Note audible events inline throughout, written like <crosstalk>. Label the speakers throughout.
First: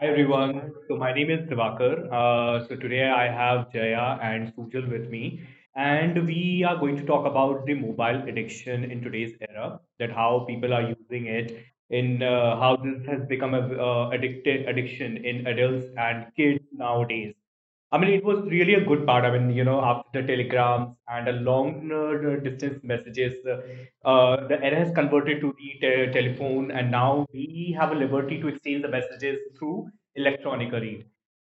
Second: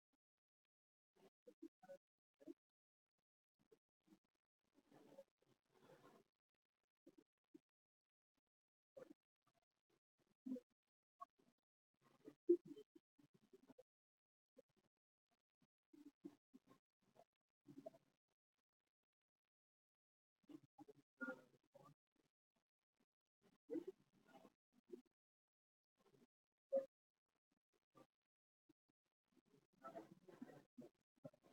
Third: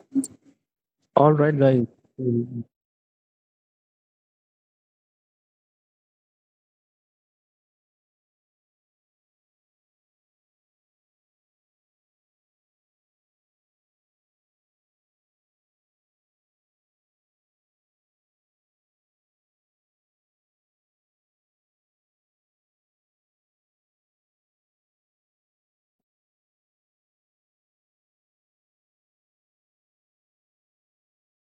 Speaker 1: Hi everyone. So my name
Speaker 2: All
Speaker 1: is
Speaker 2: right, guys.
Speaker 1: Divakar.
Speaker 2: Mm.
Speaker 1: So today I have Jaya and Sujal with me, and we are going to talk about the mobile addiction in today's era. That how people are using it, in how this has become a addicted addiction in adults and kids nowadays. I mean, it was really a good part. I mean, you know, after the telegrams and the long distance messages, the era has converted to the telephone, and now we have a liberty to exchange the messages through electronic read.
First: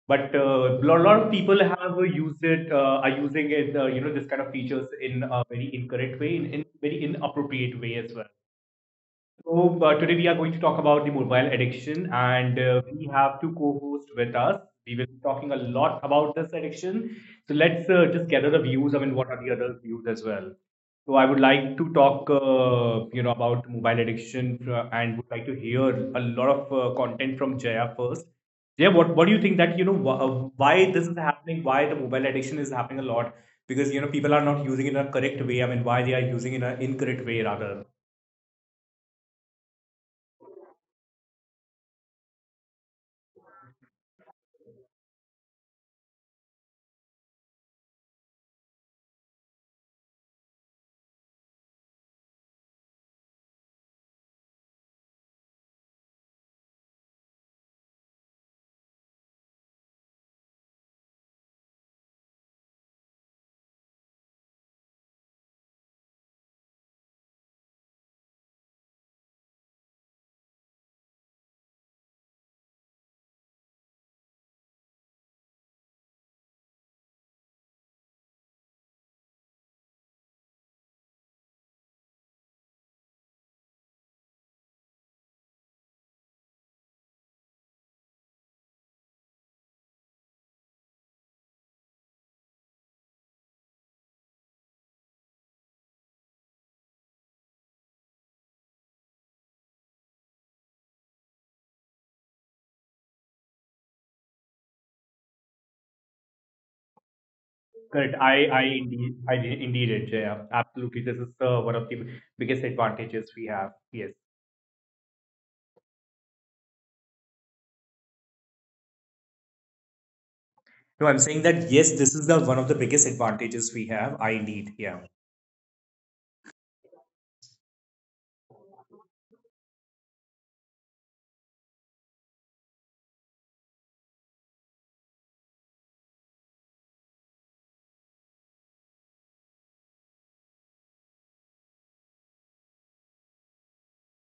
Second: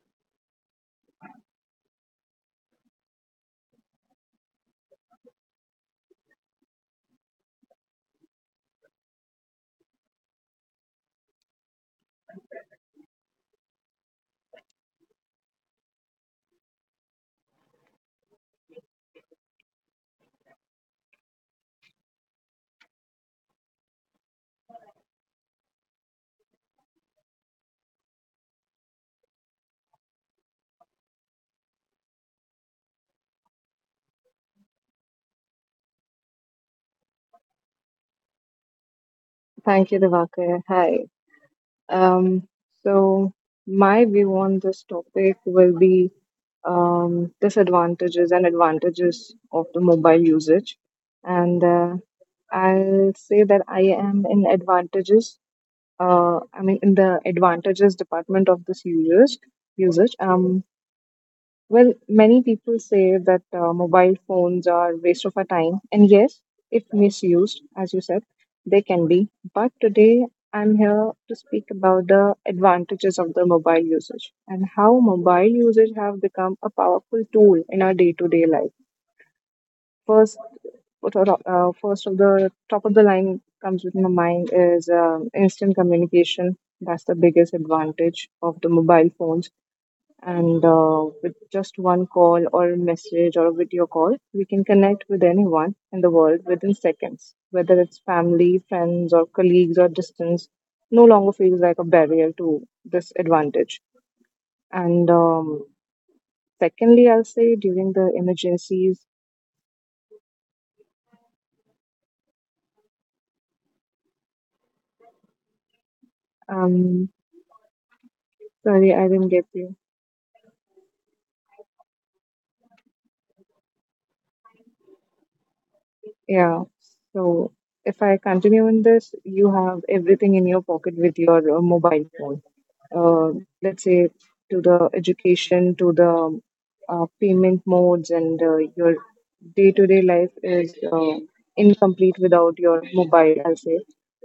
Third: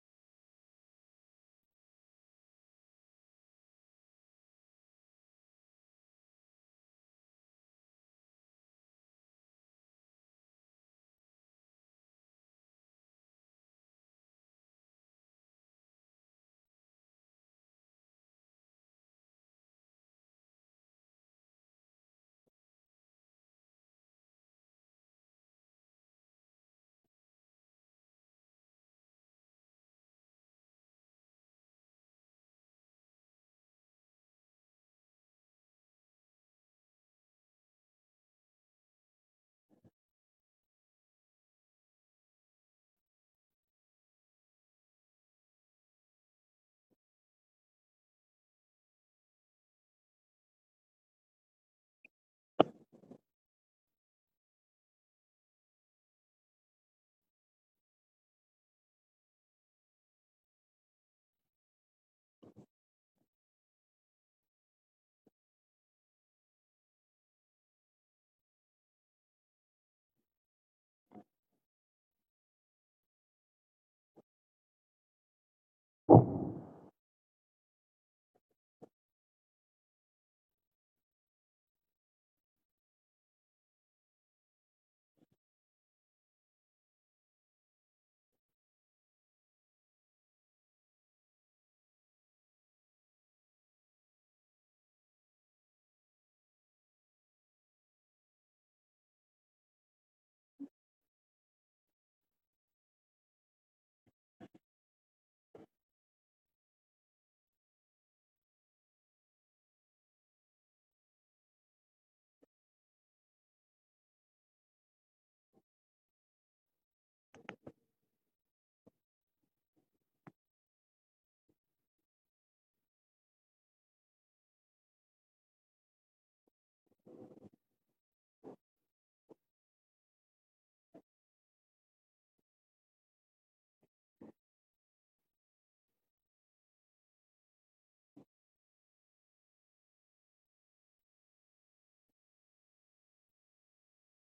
Speaker 1: But a lot, lot of people have are using it, this kind of features in a very incorrect way, in very inappropriate way as well. So, today we are going to talk about the mobile addiction, and we have two co hosts with us. We will be talking a lot about this addiction. So, let's just gather the views. I mean, what are the other views as well? So, I would like to talk, about mobile addiction and would like to hear a lot of content from Jaya first. Jaya, what do you think that, you know, why this is happening, why the mobile addiction is happening a lot? Because, you know, people are not using it in a correct way. I mean, why they are using it in an incorrect way rather.
Speaker 3: Thank you, Divakar. Hi. Um, so, my view on this topic will be disadvantages and advantages of the mobile usage. And I'll say that I am in advantages, I mean, in the advantages department of this users, usage. Well, many people say that mobile phones are waste of our time, and yes, if misused, as you said, they can be. But today, I'm here to speak about the advantages of the mobile usage and how mobile usage have become a powerful tool in our day-to-day life. First, first of the top of the line comes with my mind is instant communication. That's the biggest advantage of the mobile phones, and with just one call or a message or a video call, we can connect with anyone in the world within seconds, whether it's family, friends, or colleagues, or distance no longer feels like a barrier to this advantage. And secondly, I'll say, during the
Speaker 1: Correct. I
Speaker 3: emergencies.
Speaker 1: indeed, indeed it. Yeah, absolutely. This is one of the biggest advantages we have. Yes.
Speaker 3: um, Sorry, I didn't get you.
Speaker 1: No, I'm saying that yes, this is the one of the biggest advantages we have. I indeed. Yeah.
Speaker 3: Yeah. So if I continue in this, you have everything in your pocket with your mobile phone. Let's say, to the education, to the payment modes, and your day-to-day life is incomplete without your mobile, I'll say.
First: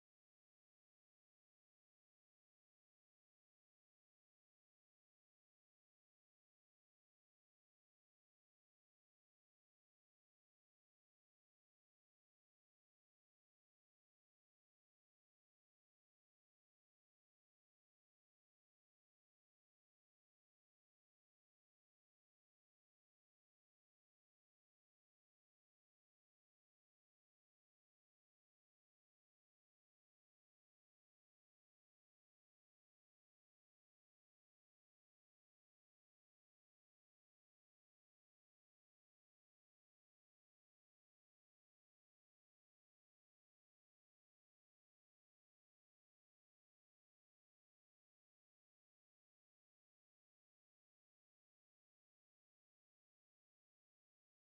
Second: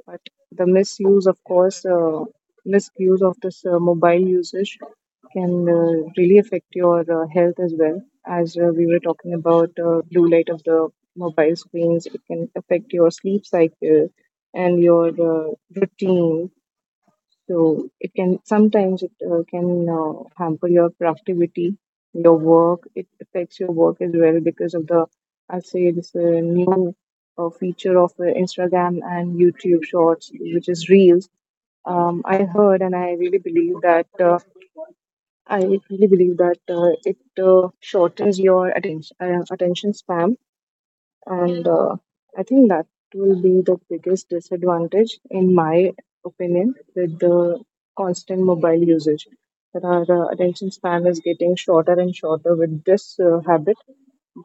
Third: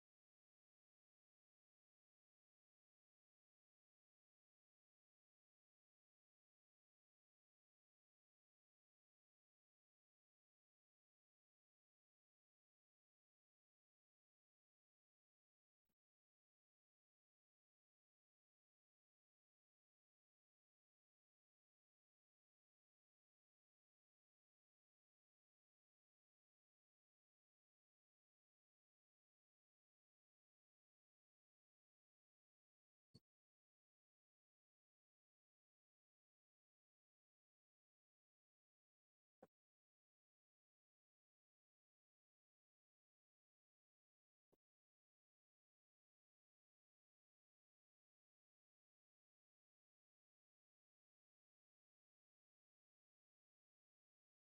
Speaker 3: But the misuse, of course, misuse of this mobile usage can really affect your health as well. As we were talking about blue light of the mobile screens, it can affect your sleep cycle and your routine. So it can sometimes, it can hamper your productivity, your work. It affects your work as well because of the, I say, this new feature of Instagram and YouTube Shorts, which is Reels. I heard, and I really believe that it shortens your attention span. And I think that will be the biggest disadvantage in my opinion with the constant mobile usage, that our attention span is getting shorter and shorter with this habit.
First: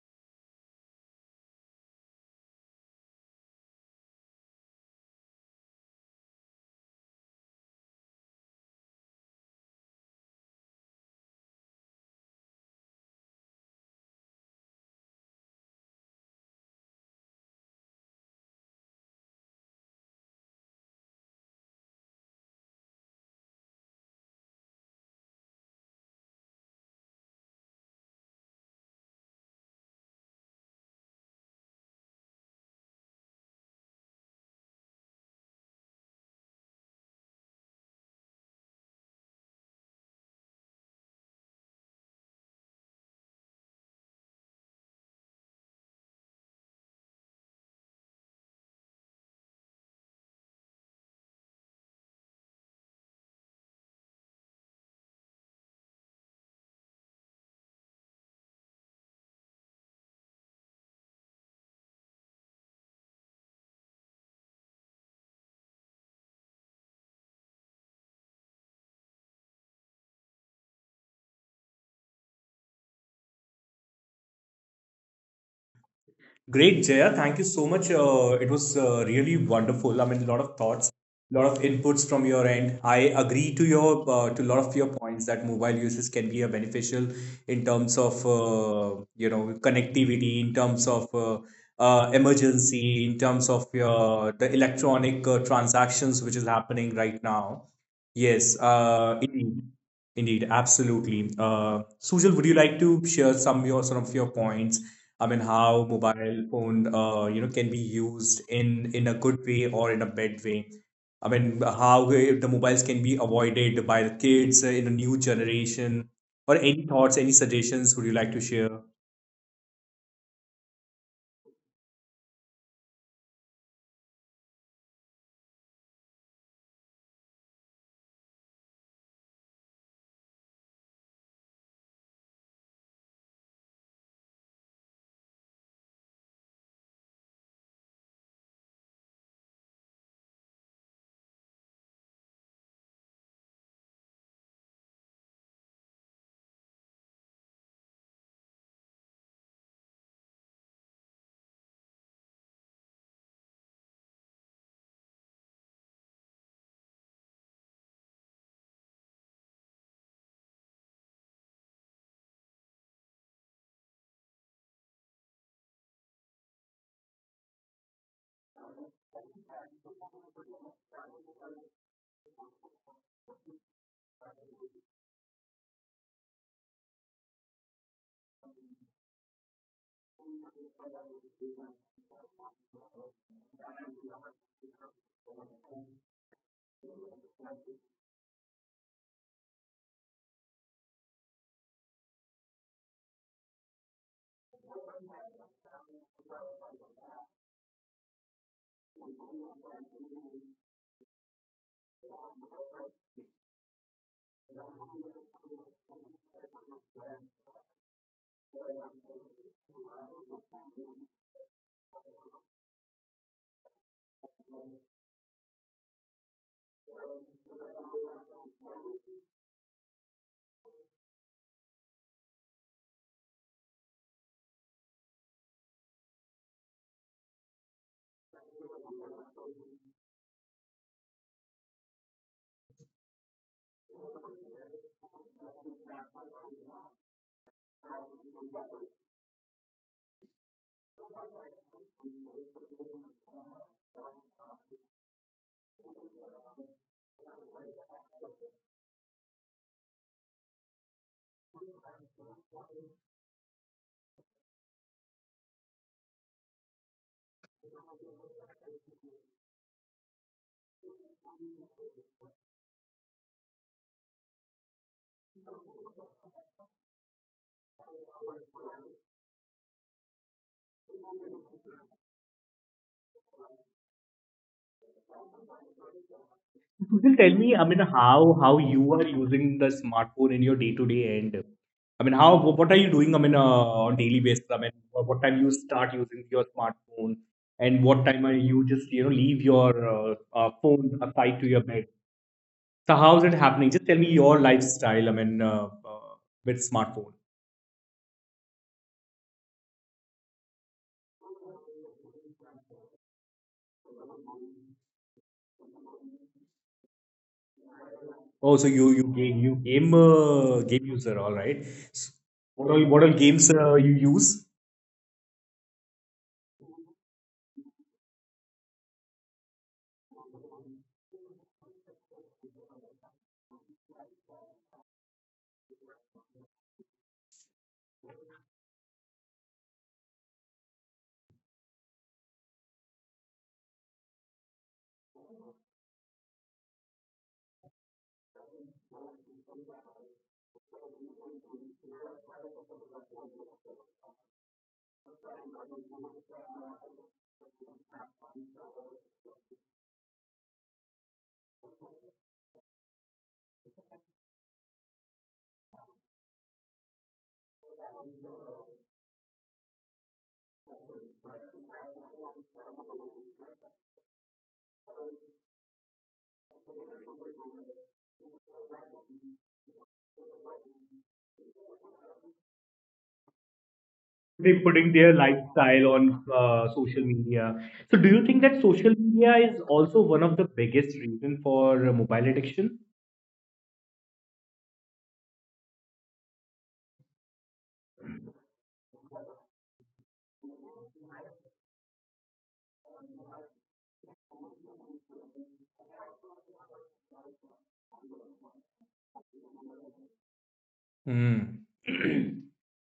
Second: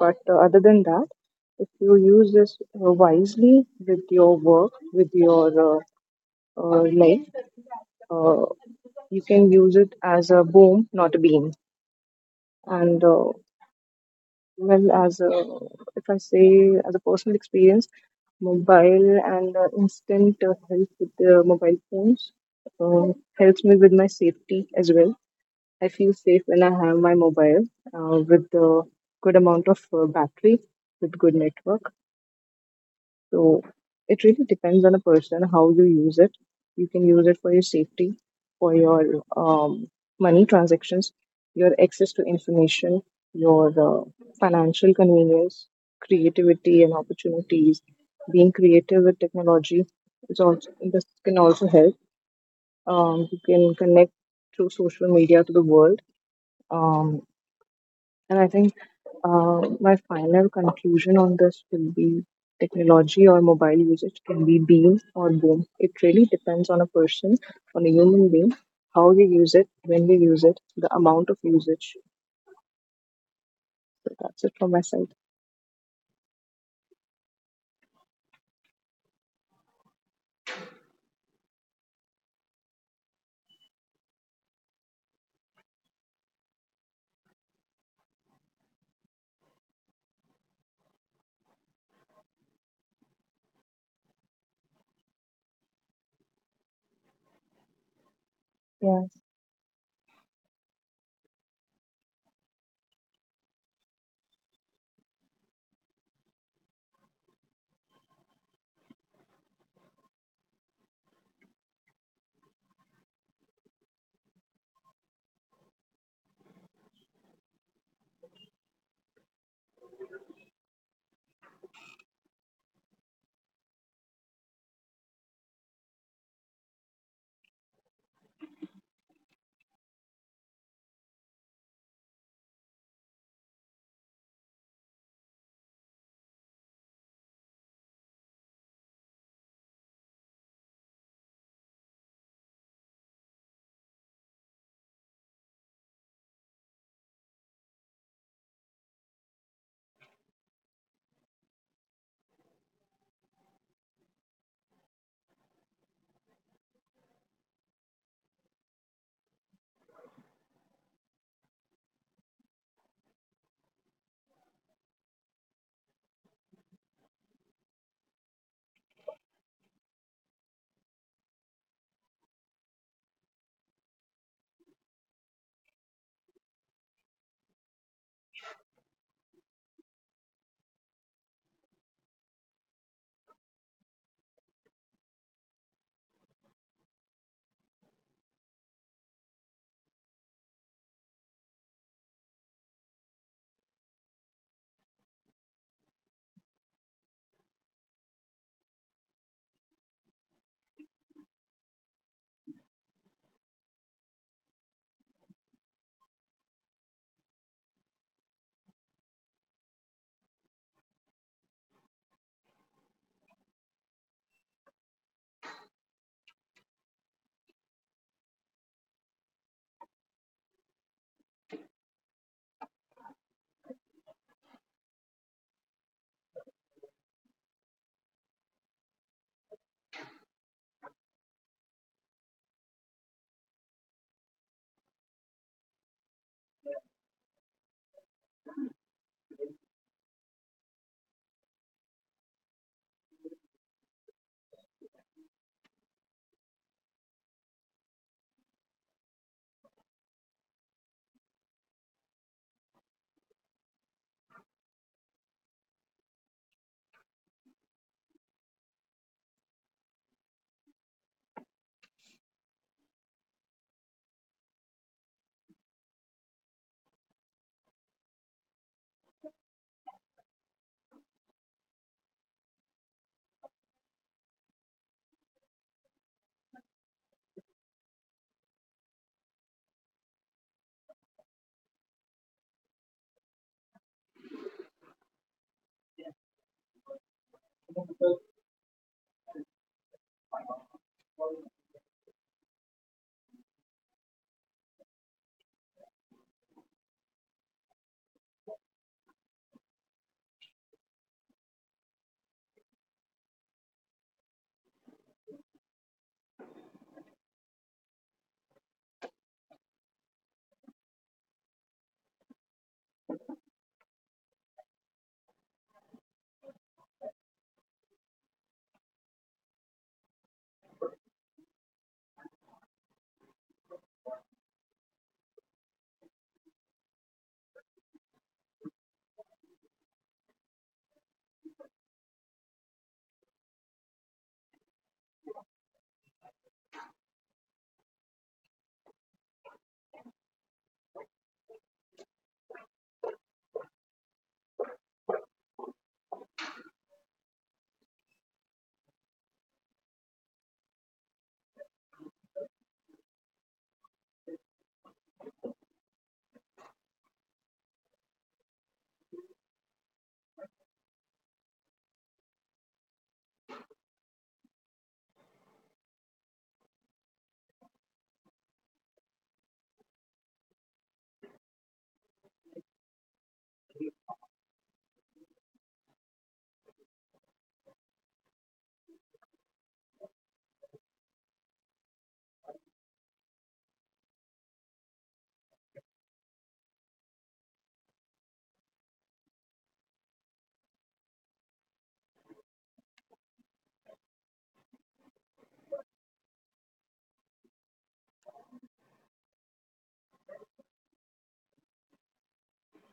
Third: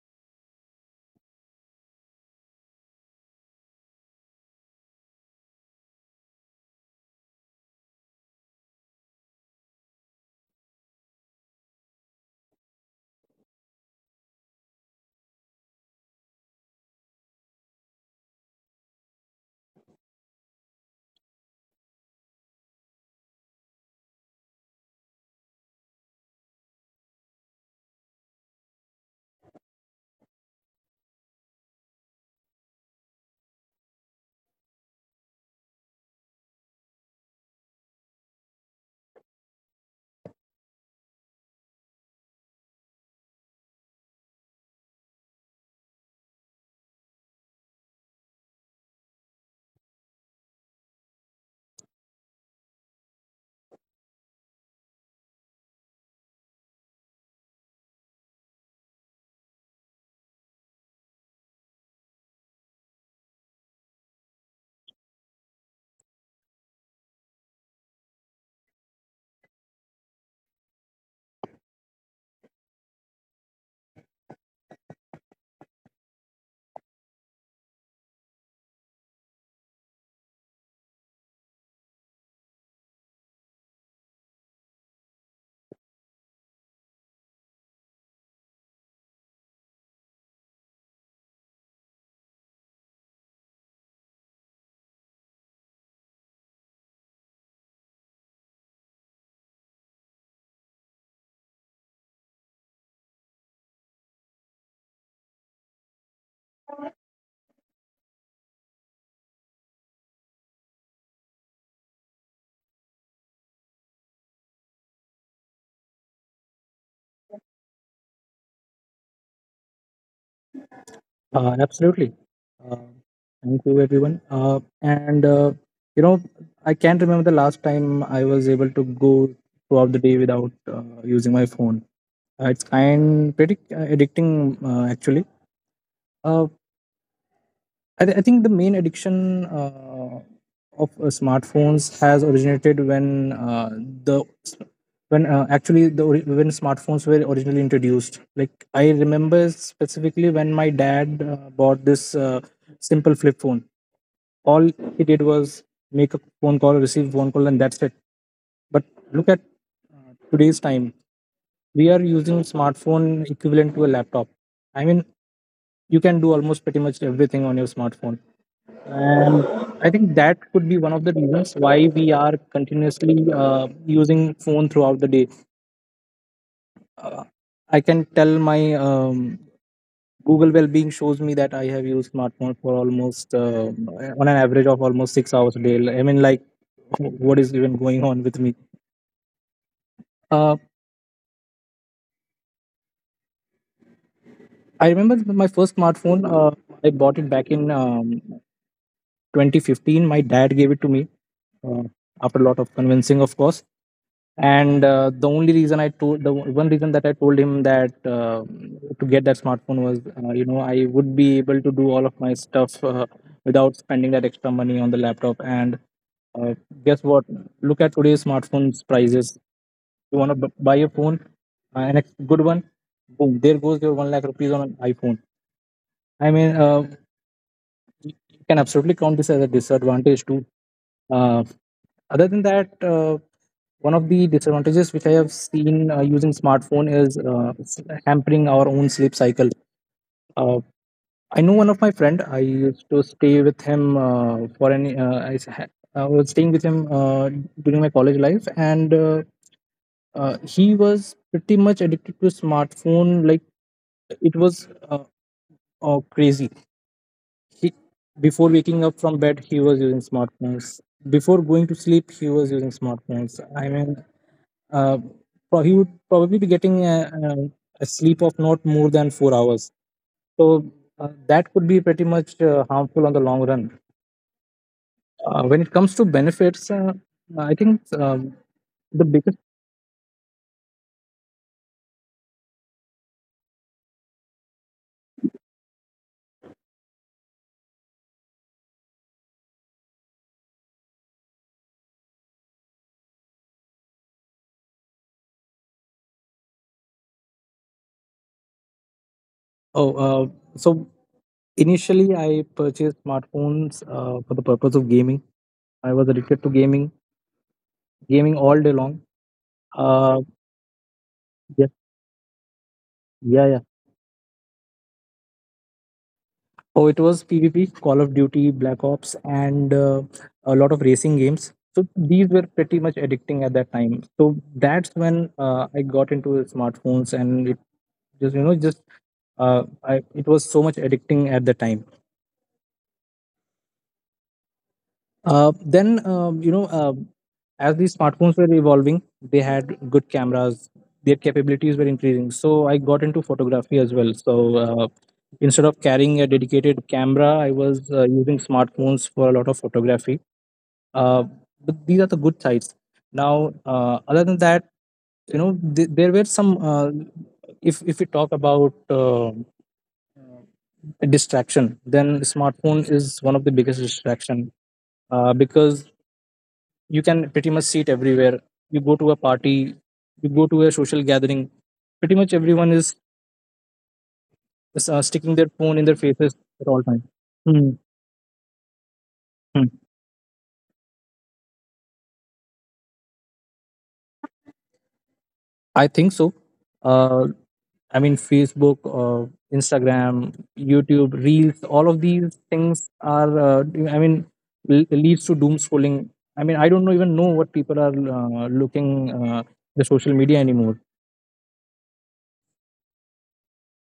Speaker 3: But other than that, if you use this wisely, with your work, with your life, uh, you can use it as a boom not a beam. And well, as a, if I say, as a personal experience, mobile and instant help with the mobile phones uh, helps me with my safety as well. I feel safe when I have my mobile with a good amount of battery, with good network. So it really depends on a person how you use it. You can use it for your safety, for your money transactions, your access to information, your financial convenience, creativity and opportunities. Being creative with technology is also this can also help. You can connect through social media to the world. Um, and I think my final conclusion on this will be, technology or mobile usage can be beam or boom. It really depends on a person, on a human being, how you use it, when you use it, the amount of usage. So that's it from my side.
Speaker 1: Great, Jaya. Thank you so much. It was really wonderful. I mean, a lot of thoughts, a lot of inputs from your end. I agree to a lot of your points that mobile uses can be a beneficial in terms of connectivity, in terms of emergency, in terms of your the electronic transactions which is happening right now. Yes,
Speaker 3: Yes.
Speaker 1: indeed, absolutely. Sujal, would you like to share some of your points? I mean, how mobile phone, can be used in a good way or in a bad way. I mean, how the mobiles can be avoided by the kids in a new generation, or any thoughts, any suggestions would you like to share?
Speaker 2: Absolutely. Uh, Thank you, everyone. And you know, I can't remember the last time I was able to go throughout the day without using my phone. It's kind pretty addicting, actually. Uh, I think the main addiction of smartphones has originated when the when actually the ori- when smartphones were originally introduced. Like, I remember specifically when my dad bought this simple flip phone. All he did was make a phone call, receive phone call, and that's it. But look at today's time, we are using smartphone equivalent to a laptop. I mean, you can do almost pretty much everything on your smartphone, and I think that could be one of the reasons why we are continuously uh, using phone throughout the day. Uh, I can tell my Google Wellbeing shows me that I have used smartphone for almost on an average of almost 6 hours a day. I mean, like, what is even going on with me? Uh, I remember my first smartphone. I bought it back in 2015. My dad gave it to me uh, after a lot of convincing, of course. And the only reason I told, the one reason that I told him that to get that smartphone was I would be able to do all of my stuff without spending that extra money on the laptop. And uh, guess what? Look at today's smartphones prices. You want to buy a phone, good one, boom, there goes your 1 lakh rupees on an iPhone. I mean, you can absolutely count this as a disadvantage too. uh, Other than that, one of the disadvantages which I have seen using smartphone is hampering our own sleep cycle. Uh, I know one of my friend. I used to stay with him for any. I was staying with him during my college life, and he was pretty much addicted to smartphone. Like, it was crazy. He Before waking up from bed, he was using smartphones. Before going to sleep, he was using smartphones. I mean, uh, he would probably be getting a sleep of not more than 4 hours. So that could be pretty much harmful on the long run. When it comes to benefits, I think
Speaker 1: Sujal, tell me, I mean,
Speaker 2: the biggest.
Speaker 1: how you are using the smartphone in your day to day. And, I mean, how what are you doing? I mean, on daily basis. I mean, what time you start using your smartphone, and what time are you just leave your phone aside to your bed? So how's it happening? Just tell me your lifestyle. I mean, with smartphone.
Speaker 2: Oh, so initially I purchased smartphones for the purpose of gaming. I was addicted to gaming, gaming all day long.
Speaker 1: Oh, so you
Speaker 2: Uh, yes,
Speaker 1: game user, all right. S-
Speaker 2: yeah, yeah.
Speaker 1: what all games you use?
Speaker 2: Oh, it was PvP, Call of Duty, Black Ops, and a lot of racing games. So these were pretty much addicting at that time. So that's when I got into smartphones, and it just you know just it was so much addicting at the time. Then you know As these smartphones were evolving, they had good cameras. Their capabilities were increasing. So I got into photography as well. So instead of carrying a dedicated camera, I was using smartphones for a lot of photography. uh, but these are the good sides. Now, other than that, there were some if we talk about distraction, then smartphone is one of the biggest distraction because you can pretty much see it everywhere. You go to a party, you go to a social gathering. Pretty much everyone is sticking their
Speaker 1: They
Speaker 2: phone in
Speaker 1: putting
Speaker 2: their
Speaker 1: their
Speaker 2: faces at all
Speaker 1: lifestyle
Speaker 2: times.
Speaker 1: on
Speaker 2: Hmm.
Speaker 1: social media. So do you think that
Speaker 2: Hmm.
Speaker 1: social media is also one of the biggest reason for mobile addiction?
Speaker 2: I think so. uh, I mean, Facebook, Instagram, YouTube, Reels, all of these things are, I mean, leads to doom scrolling. I mean, I don't know even know what people are looking the social media anymore.
Speaker 1: Mm. <clears throat>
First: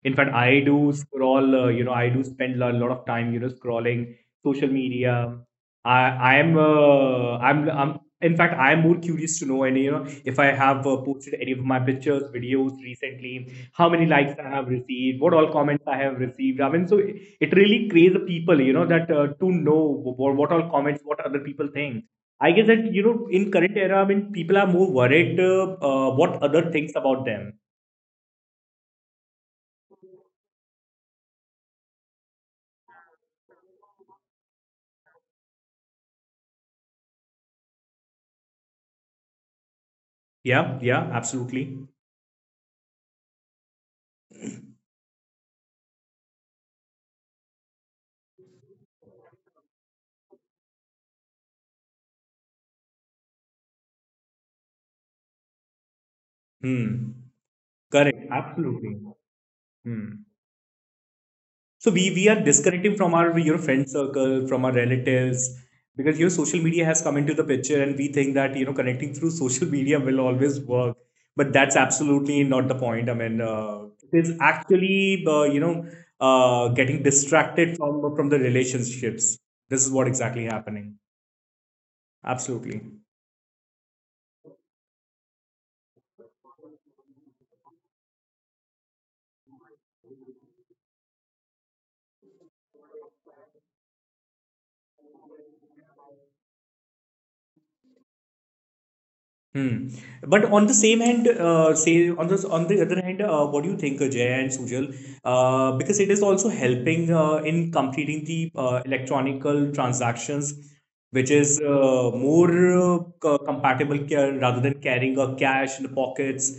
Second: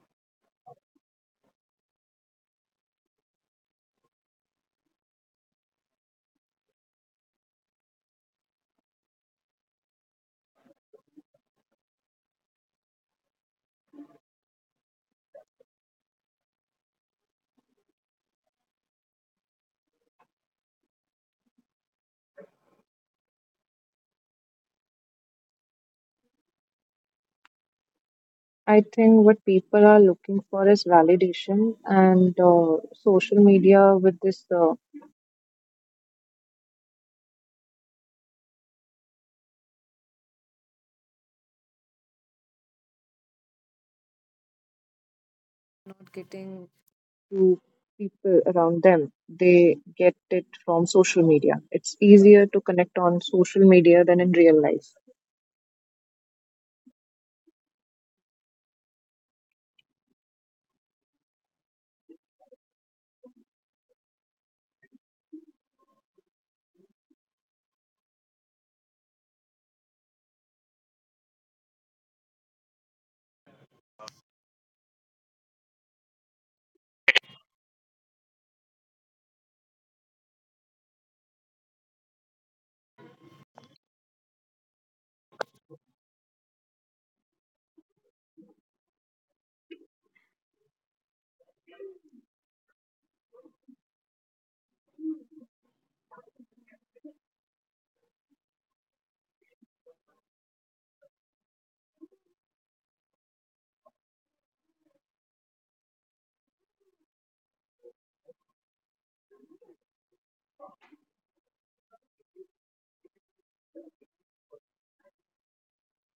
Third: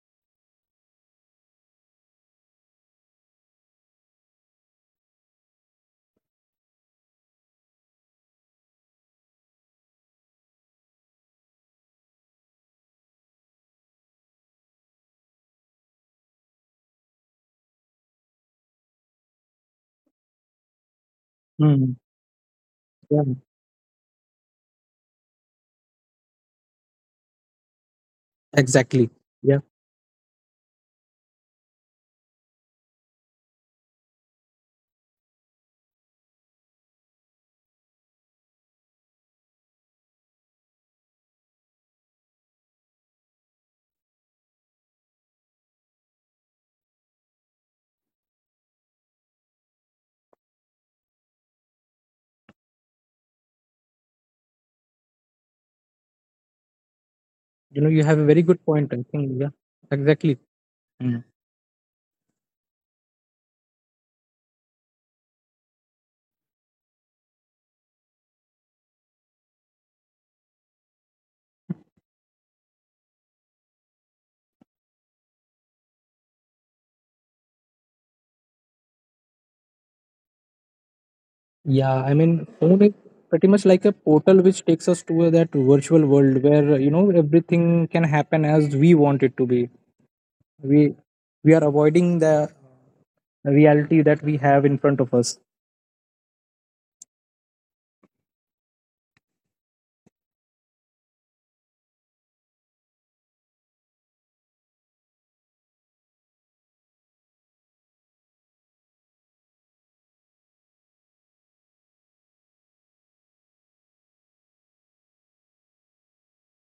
Speaker 1: In fact, I do scroll, I do spend a lot of time, scrolling social media. I I am I'm in fact I am more curious to know. And if I have posted any of my pictures, videos recently, how many likes I have received, what all comments I have received. I mean, so it really creates the people, that to know what all comments, what other people
Speaker 2: Mm,
Speaker 1: think. I guess that
Speaker 2: yeah.
Speaker 1: in current era, I mean, people are more worried what other thinks about them.
Speaker 3: I
Speaker 2: Exactly.
Speaker 3: think what
Speaker 2: Yeah.
Speaker 3: people are looking for is validation, and social media with this.
Speaker 1: Yeah, yeah, absolutely.
Speaker 3: To people around them. They get it from social media. It's easier to connect on social media than in real life.
Speaker 1: Hmm.
Speaker 2: You know, you have a
Speaker 1: Correct,
Speaker 2: very good point.
Speaker 1: absolutely.
Speaker 2: I think. Yeah.
Speaker 1: Hmm.
Speaker 2: Exactly. Mm.
Speaker 1: So we are disconnecting from our your friend circle, from our relatives, because your social media has come into the picture, and we think that connecting through social media will always work, but that's absolutely not the point. I mean, it is actually getting distracted from the relationships. This is what exactly happening.
Speaker 2: Yeah, I mean, phone
Speaker 1: Absolutely.
Speaker 2: is pretty much like a portal which takes us to that virtual world where you know everything can happen as we want it to be. We we are avoiding the reality that we have in front of us.
Speaker 1: Hmm. But on the same hand, say, on the other hand, what do you think, Jay and Sujal? Because it is also helping in completing the electronical transactions, which is more compatible rather than carrying a cash in the pockets.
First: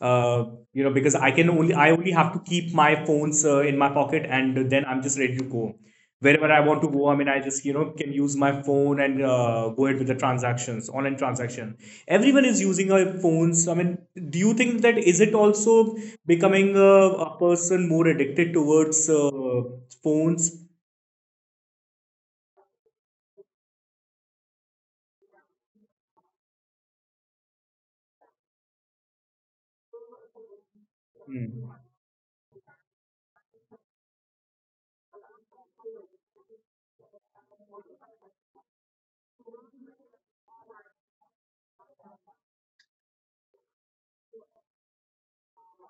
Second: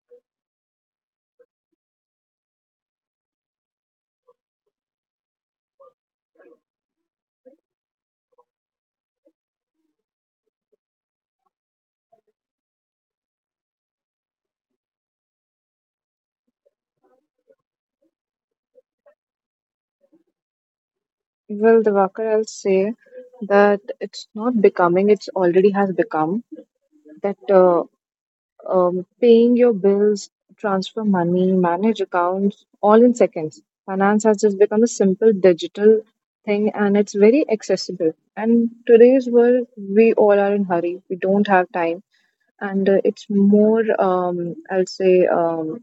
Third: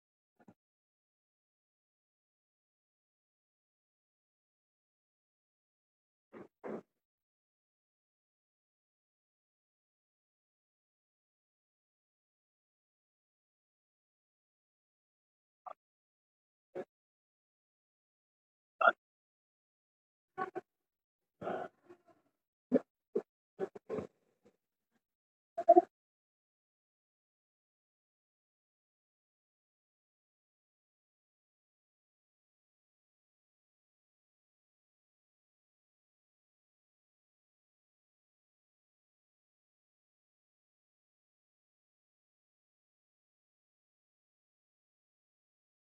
Speaker 1: Uh, because I only have to keep my phones in my pocket, and then I'm just ready to go wherever I want to go. I mean, I just can use my phone and go ahead with the transactions, online transactions. Everyone is using our phones. I mean, do you think that is it also becoming a person more addicted towards phones?
Speaker 3: Well, Diwakar, I'll say that it's not becoming, it's already has become, that paying your bills, transfer money,
Speaker 1: Hmm.
Speaker 3: manage accounts, all in seconds. Finance has just become a simple digital thing, and it's very accessible. And today's world, we all are in hurry. We don't have time, and it's more. I'll say.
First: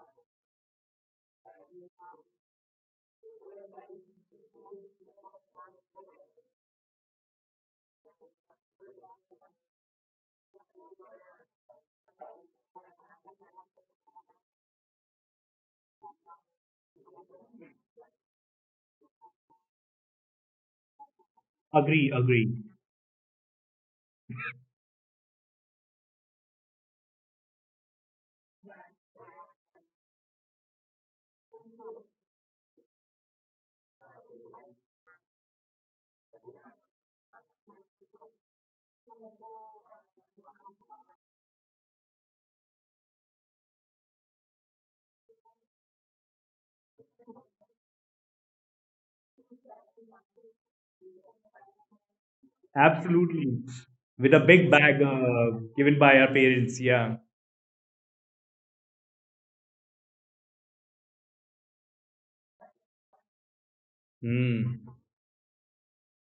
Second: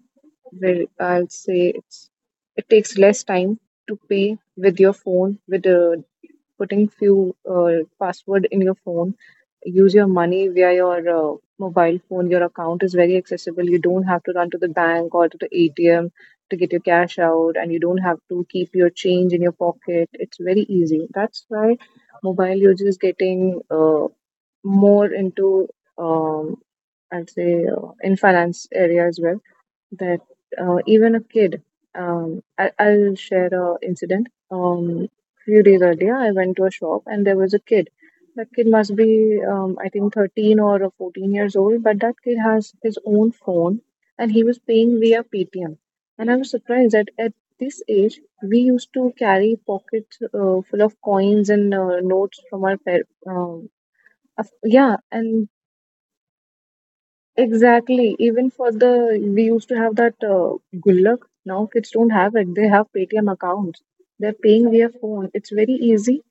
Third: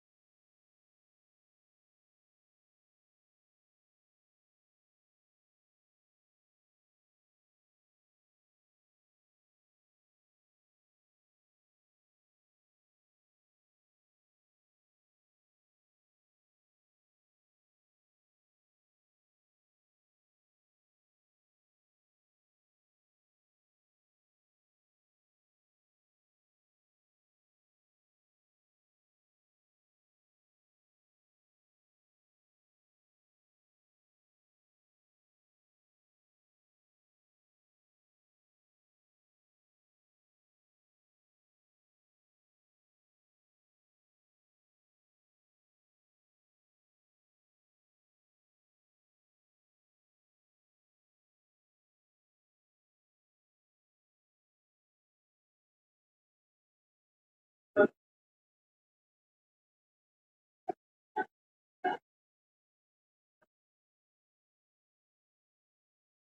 Speaker 3: Very, I'll say it's. It takes less time to pay with your phone, with a putting few password in your phone. Use your money via your mobile phone. Your account is very accessible. You don't have to run to the bank or to the ATM to get your cash out, and you don't have to keep your change in your pocket. It's very easy. That's why
Speaker 1: Agree, agree,
Speaker 3: mobile usage is getting more into, um, I'd say, in finance area as well, that even a kid, I'll share a incident. Few days earlier, I went to a shop and there was a kid. That kid must be, I think, 13 or 14 years old, but that kid has his own phone, and he was paying via Paytm. And I was surprised that at this age we used to carry pockets full of coins and notes from our
Speaker 1: absolutely, with a big
Speaker 3: yeah,
Speaker 1: bag
Speaker 3: and
Speaker 1: given by our parents. Yeah.
Speaker 3: exactly. Even for the, we used to have that Gullak. Now kids don't have it. They have Paytm accounts. They're paying
Speaker 1: Hmm.
Speaker 3: via phone. It's very easy,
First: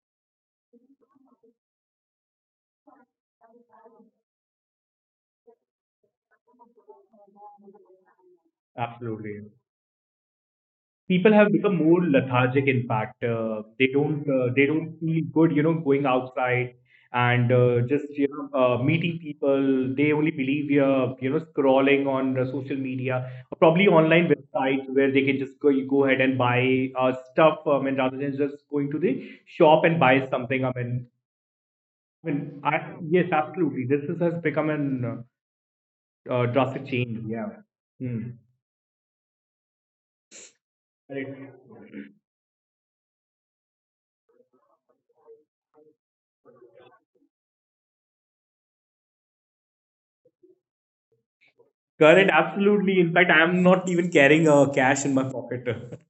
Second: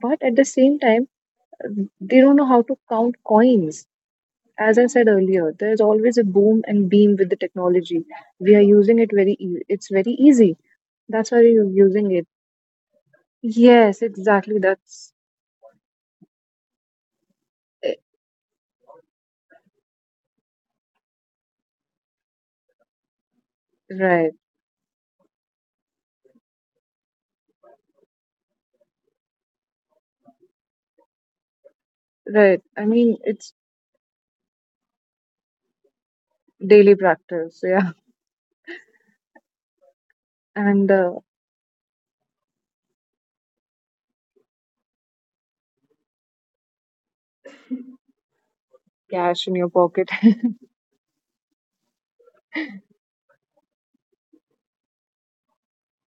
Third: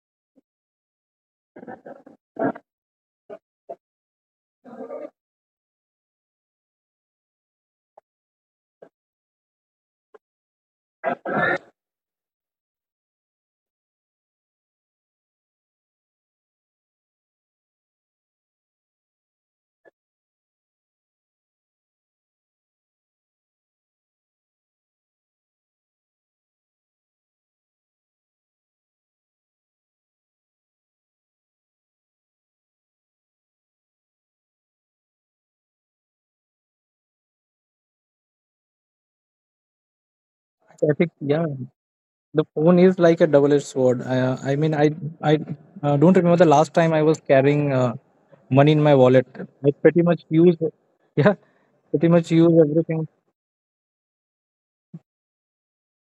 Speaker 3: but at the same time, they don't know how to count coins. As I said earlier, there's always a boom and beam with the technology. We are using it very.
Speaker 1: Absolutely,
Speaker 3: It's very easy. That's
Speaker 1: people
Speaker 3: why
Speaker 1: have
Speaker 3: we're
Speaker 1: become more
Speaker 3: using it.
Speaker 1: lethargic. In fact,
Speaker 3: Yes, exactly.
Speaker 1: they don't
Speaker 3: That's
Speaker 1: feel good, going outside and
Speaker 3: eh,
Speaker 1: just meeting people. They only believe, scrolling on the social media, or probably online
Speaker 3: right.
Speaker 1: websites where they can just go you go ahead and buy stuff, and rather than just going to the shop and buy something. I mean,
Speaker 3: Right. I mean,
Speaker 1: yes,
Speaker 3: it's
Speaker 1: absolutely, this has become an drastic
Speaker 3: daily
Speaker 1: change. Yeah.
Speaker 3: practice. Yeah,
Speaker 1: Hmm.
Speaker 3: <laughs> and
Speaker 2: I think, yeah,
Speaker 1: Correct.
Speaker 2: the phone is like a double-edged sword. I mean, I don't remember the last time I was carrying money in my wallet.
Speaker 3: cash in your
Speaker 2: I pretty
Speaker 3: pocket.
Speaker 2: much use, yeah, pretty much
Speaker 1: Current,
Speaker 2: use
Speaker 1: absolutely.
Speaker 2: everything.
Speaker 1: In fact, I'm not even carrying cash in my pocket. <laughs>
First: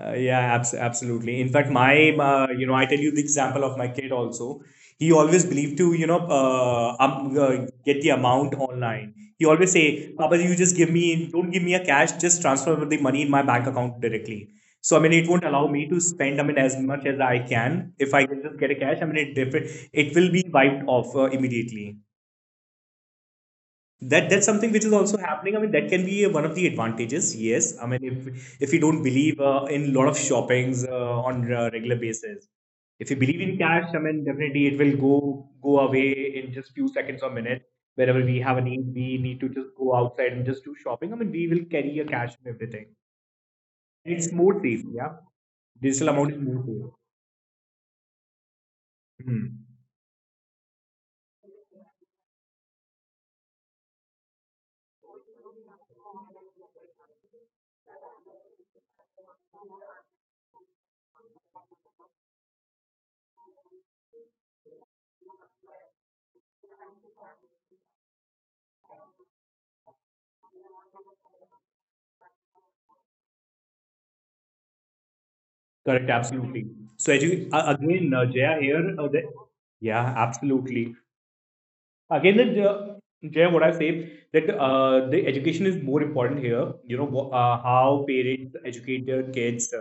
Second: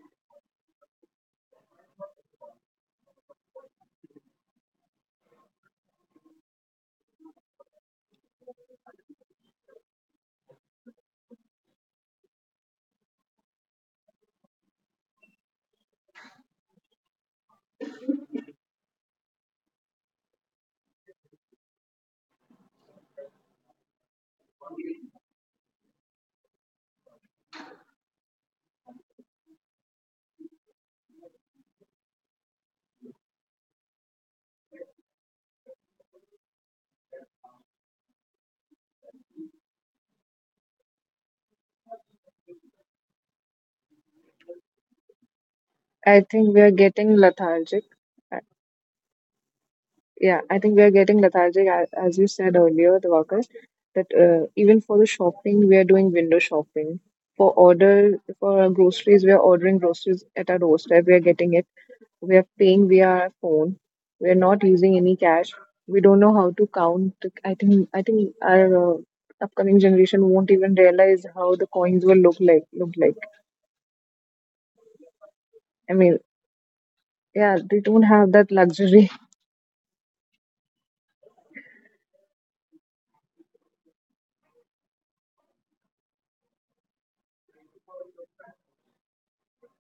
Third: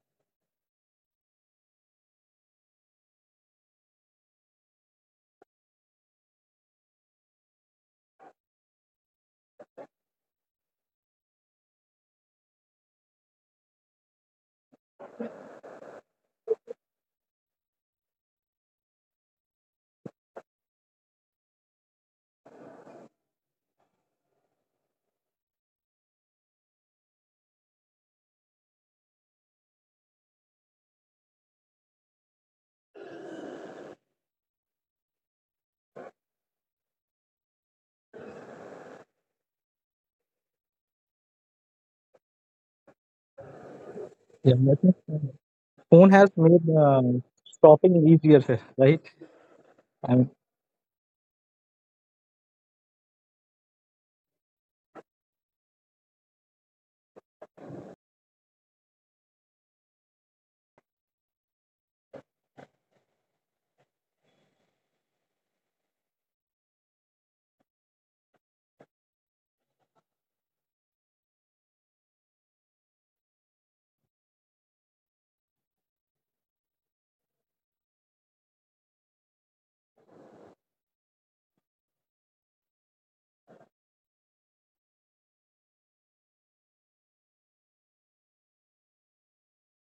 Speaker 1: Yeah, abs- absolutely. In fact, I tell you the example of my kid also. He always believed to, get the amount online. He always say, Papa, you just give me, don't give me a cash, just transfer the money in my bank account directly. So, I mean, it won't allow me to spend, I mean, as much as I can. If I can just get a cash, I mean, it, def- it will be wiped off immediately. That that's something which is also happening. I mean, that can be one of the advantages. Yes, I mean, if you don't believe in lot of shoppings on a regular basis. If you believe in cash, I mean, definitely it will go away in just few seconds or minutes. Wherever we have a need, we need to just go outside and just do shopping. I mean, we will carry a cash and everything. It's
Speaker 2: Yeah,
Speaker 1: more
Speaker 2: I
Speaker 1: safe.
Speaker 2: think
Speaker 1: Yeah,
Speaker 2: phone
Speaker 1: digital
Speaker 3: I
Speaker 2: has
Speaker 1: amount is
Speaker 3: think
Speaker 1: more
Speaker 3: we
Speaker 2: made
Speaker 3: are
Speaker 1: safe.
Speaker 3: getting lethargic.
Speaker 2: shopping easier,
Speaker 3: Uh,
Speaker 2: <laughs> right?
Speaker 1: Hmm.
Speaker 2: And
Speaker 3: Yeah, I think we are getting lethargic, as you said earlier, the workers, that even for the shopping, we are doing window shopping. For order, for our groceries, we are ordering groceries at our doorstep. We are getting it. We are paying via our phone. We are not using any cash. We don't know how to count. I think our upcoming generation won't even realize how the coins will look like. Look like. I
Speaker 1: Correct,
Speaker 3: mean,
Speaker 1: absolutely. So
Speaker 3: yeah, they don't
Speaker 1: again,
Speaker 3: have that
Speaker 1: Jaya, here,
Speaker 3: luxury.
Speaker 1: yeah, absolutely, again that Jay, what I say that the education is more important here. You know, how parents educate their kids,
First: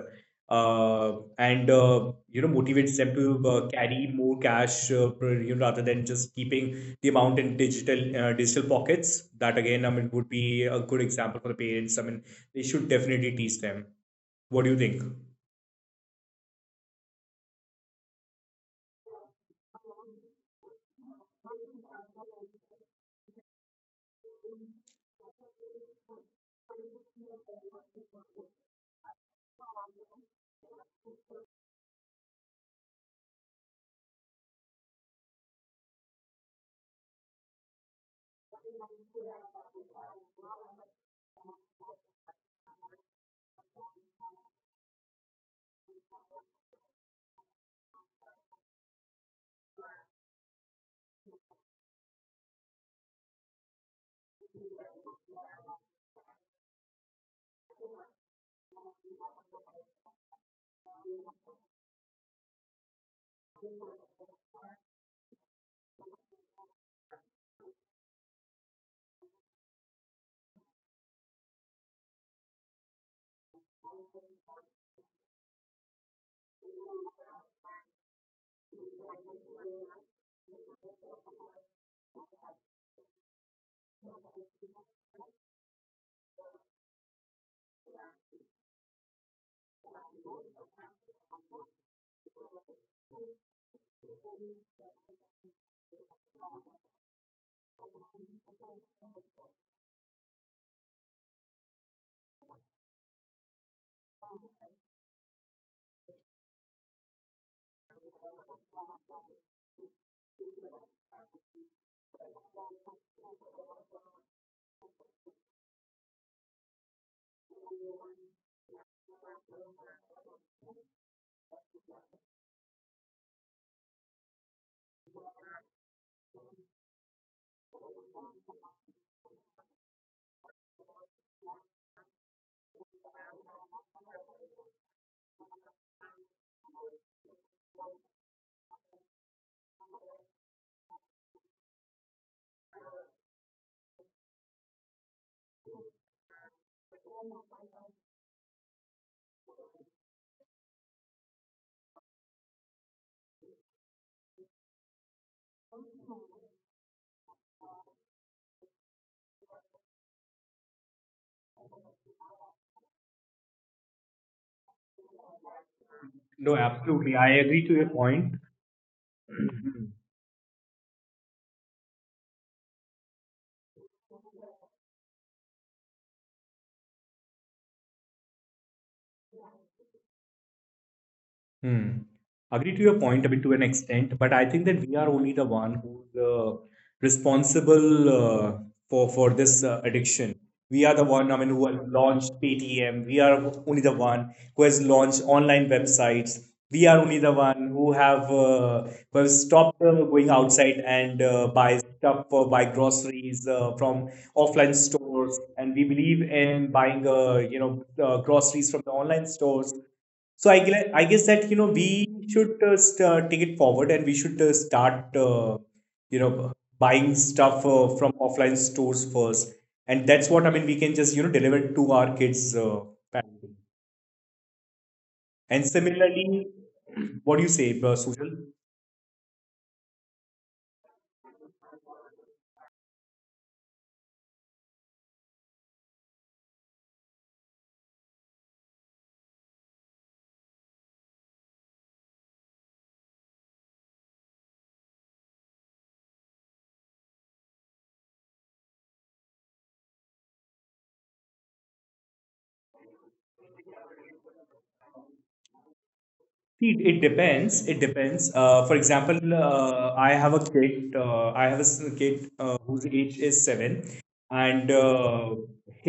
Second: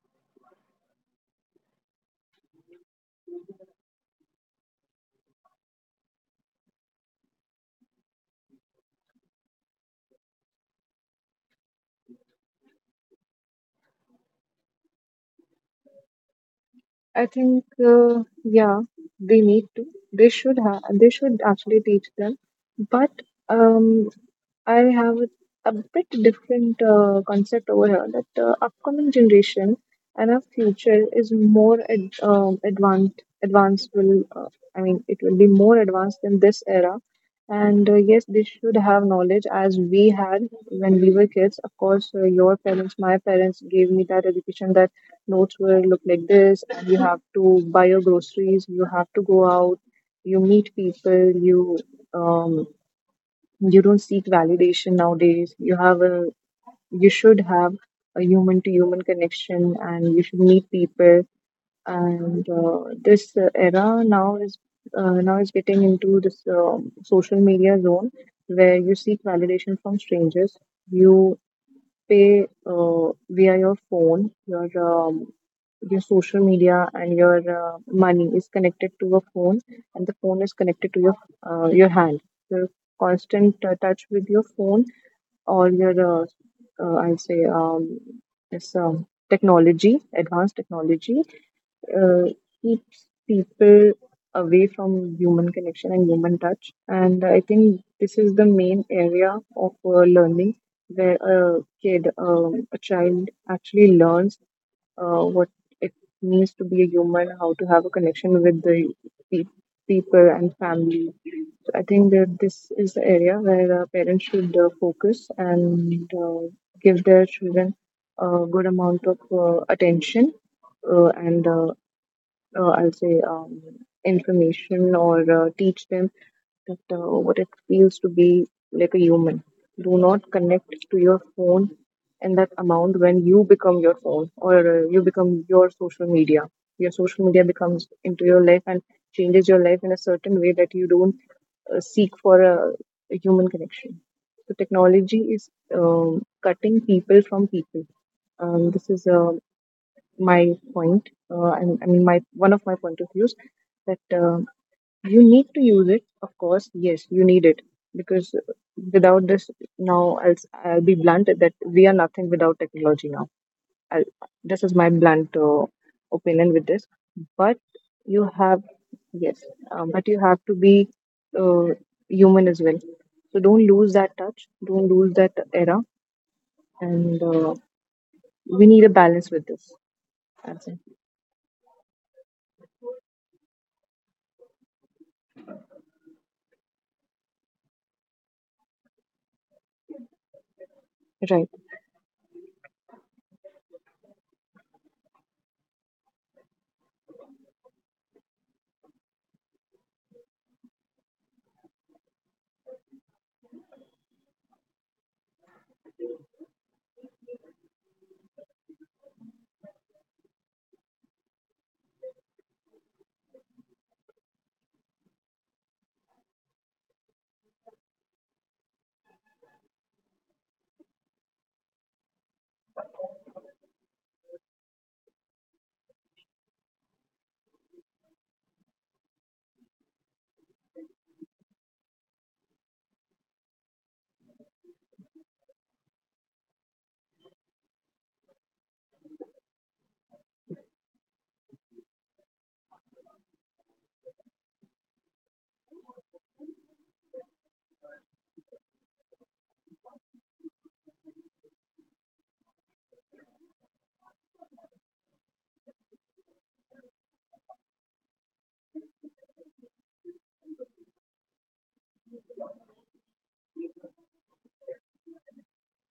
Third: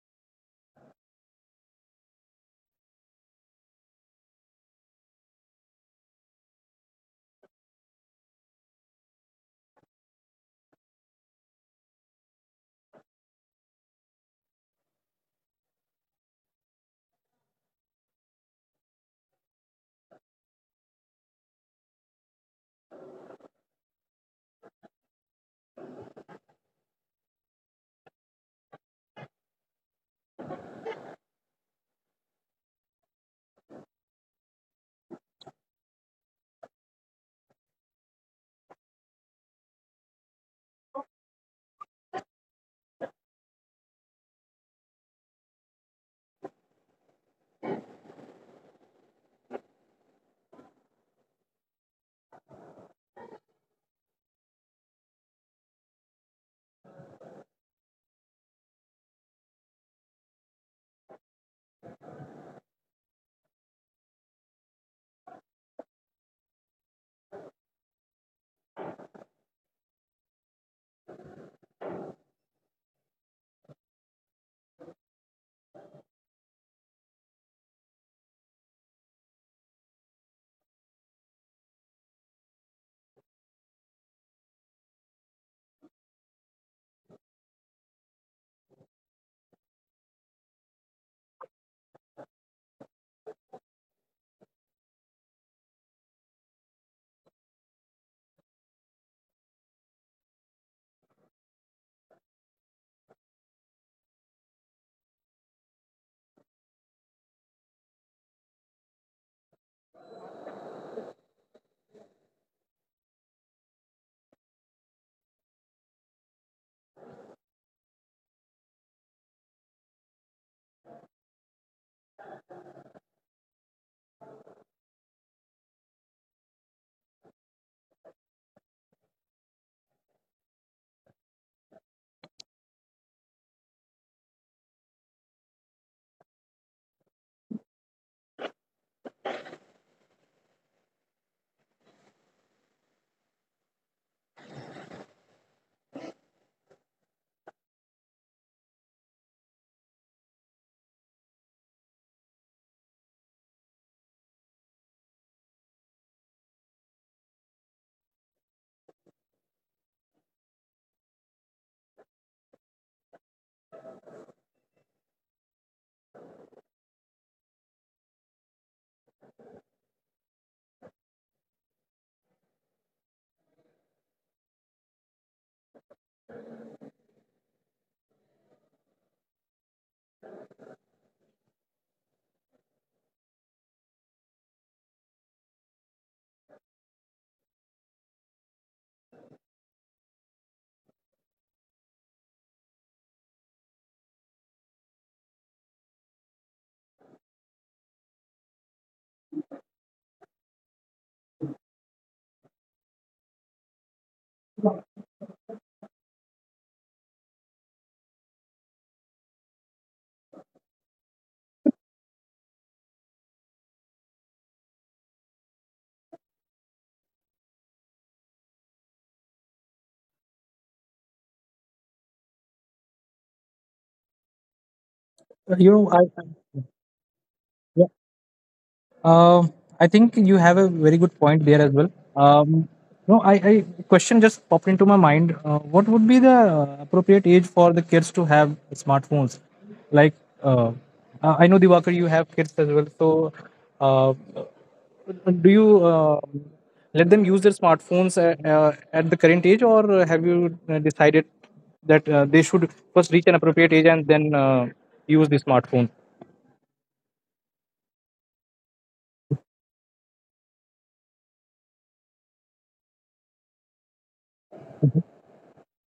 Speaker 1: uh, and motivates them to carry more cash, rather than just keeping the amount in digital pockets. That again, I mean, would be a good example for the parents. I mean, they should definitely teach them. What do you think?
Speaker 3: I think, yeah, they need to. They should have. They should actually teach them. But um, I have a bit different concept over here, that upcoming generation and our future is more advanced. I mean, it will be more advanced in this era. And yes, they should have knowledge as we had when we were kids. Of course, your parents, my parents gave me that education, that notes will look like this, and you have to buy your groceries, you have to go out, you meet people, you um, you don't seek validation nowadays. You should have a human to human connection, and you should meet people. And this era now is getting into this social media zone, where you seek validation from strangers. You pay via your phone, your social media, and your money is connected to a phone, and the phone is connected to your hand. Your constant touch with your phone, or your uh, I'll say, it's, technology, advanced technology uh, keeps people away from human connection and human touch. And I think this is the main area of learning, where a child actually learns what it means to be a human, how to have a connection with the pe- people and family. I think that this is the area where parents should focus and give their children a good amount of attention, and I'll say, information, or teach them that what it feels to be like a human. Do not connect to your phone in that amount when you become your phone, or you become your social media. Your social media becomes into your life and changes your life in a certain way that you don't seek for a human connection. So technology is cutting people from people. This is a my point, I mean, my one of my point of views, that you need to use it. Of course, yes, you need it, because without this, now I'll be blunt that we are nothing without technology now. I'll, this is my blunt opinion
Speaker 1: No,
Speaker 3: with this,
Speaker 1: absolutely. I
Speaker 3: but
Speaker 1: agree to your
Speaker 3: you
Speaker 1: point.
Speaker 3: have yes,
Speaker 1: <clears throat>
Speaker 3: but you have to be uh, human as well. So don't lose that touch. Don't lose that era, and we need a balance with this. That's it.
Speaker 1: Hmm. Agree to your point, I mean, to an extent, but I think that we are only the one who's responsible for this addiction. We are the one, I
Speaker 3: Right.
Speaker 1: mean, who has launched Paytm. We are only the one who has launched online websites. We are only the one who have stopped going outside and buy stuff or buy groceries from offline stores, and we believe in buying groceries from the online stores. So I guess that we should take it forward, and we should start you know buying stuff from offline stores first, and that's what I mean. We can just deliver it to our kids. Family.
Speaker 2: you
Speaker 1: And
Speaker 2: know,
Speaker 1: similarly,
Speaker 2: I
Speaker 1: what do you say, Sujan?
Speaker 2: Um, I think you have a very good point there as well. Um, no, I question just popped into my mind. What would be the appropriate age for the kids to have smartphones? Like, uh, I know, Diwakar, you have kids as well. So, uh, do you let them use their smartphones at the current age, or have you decided that they should first reach an appropriate age and then use the smartphone?
Speaker 1: See, it depends. It depends. For example, I have a kid. I have a kid whose age is 7, and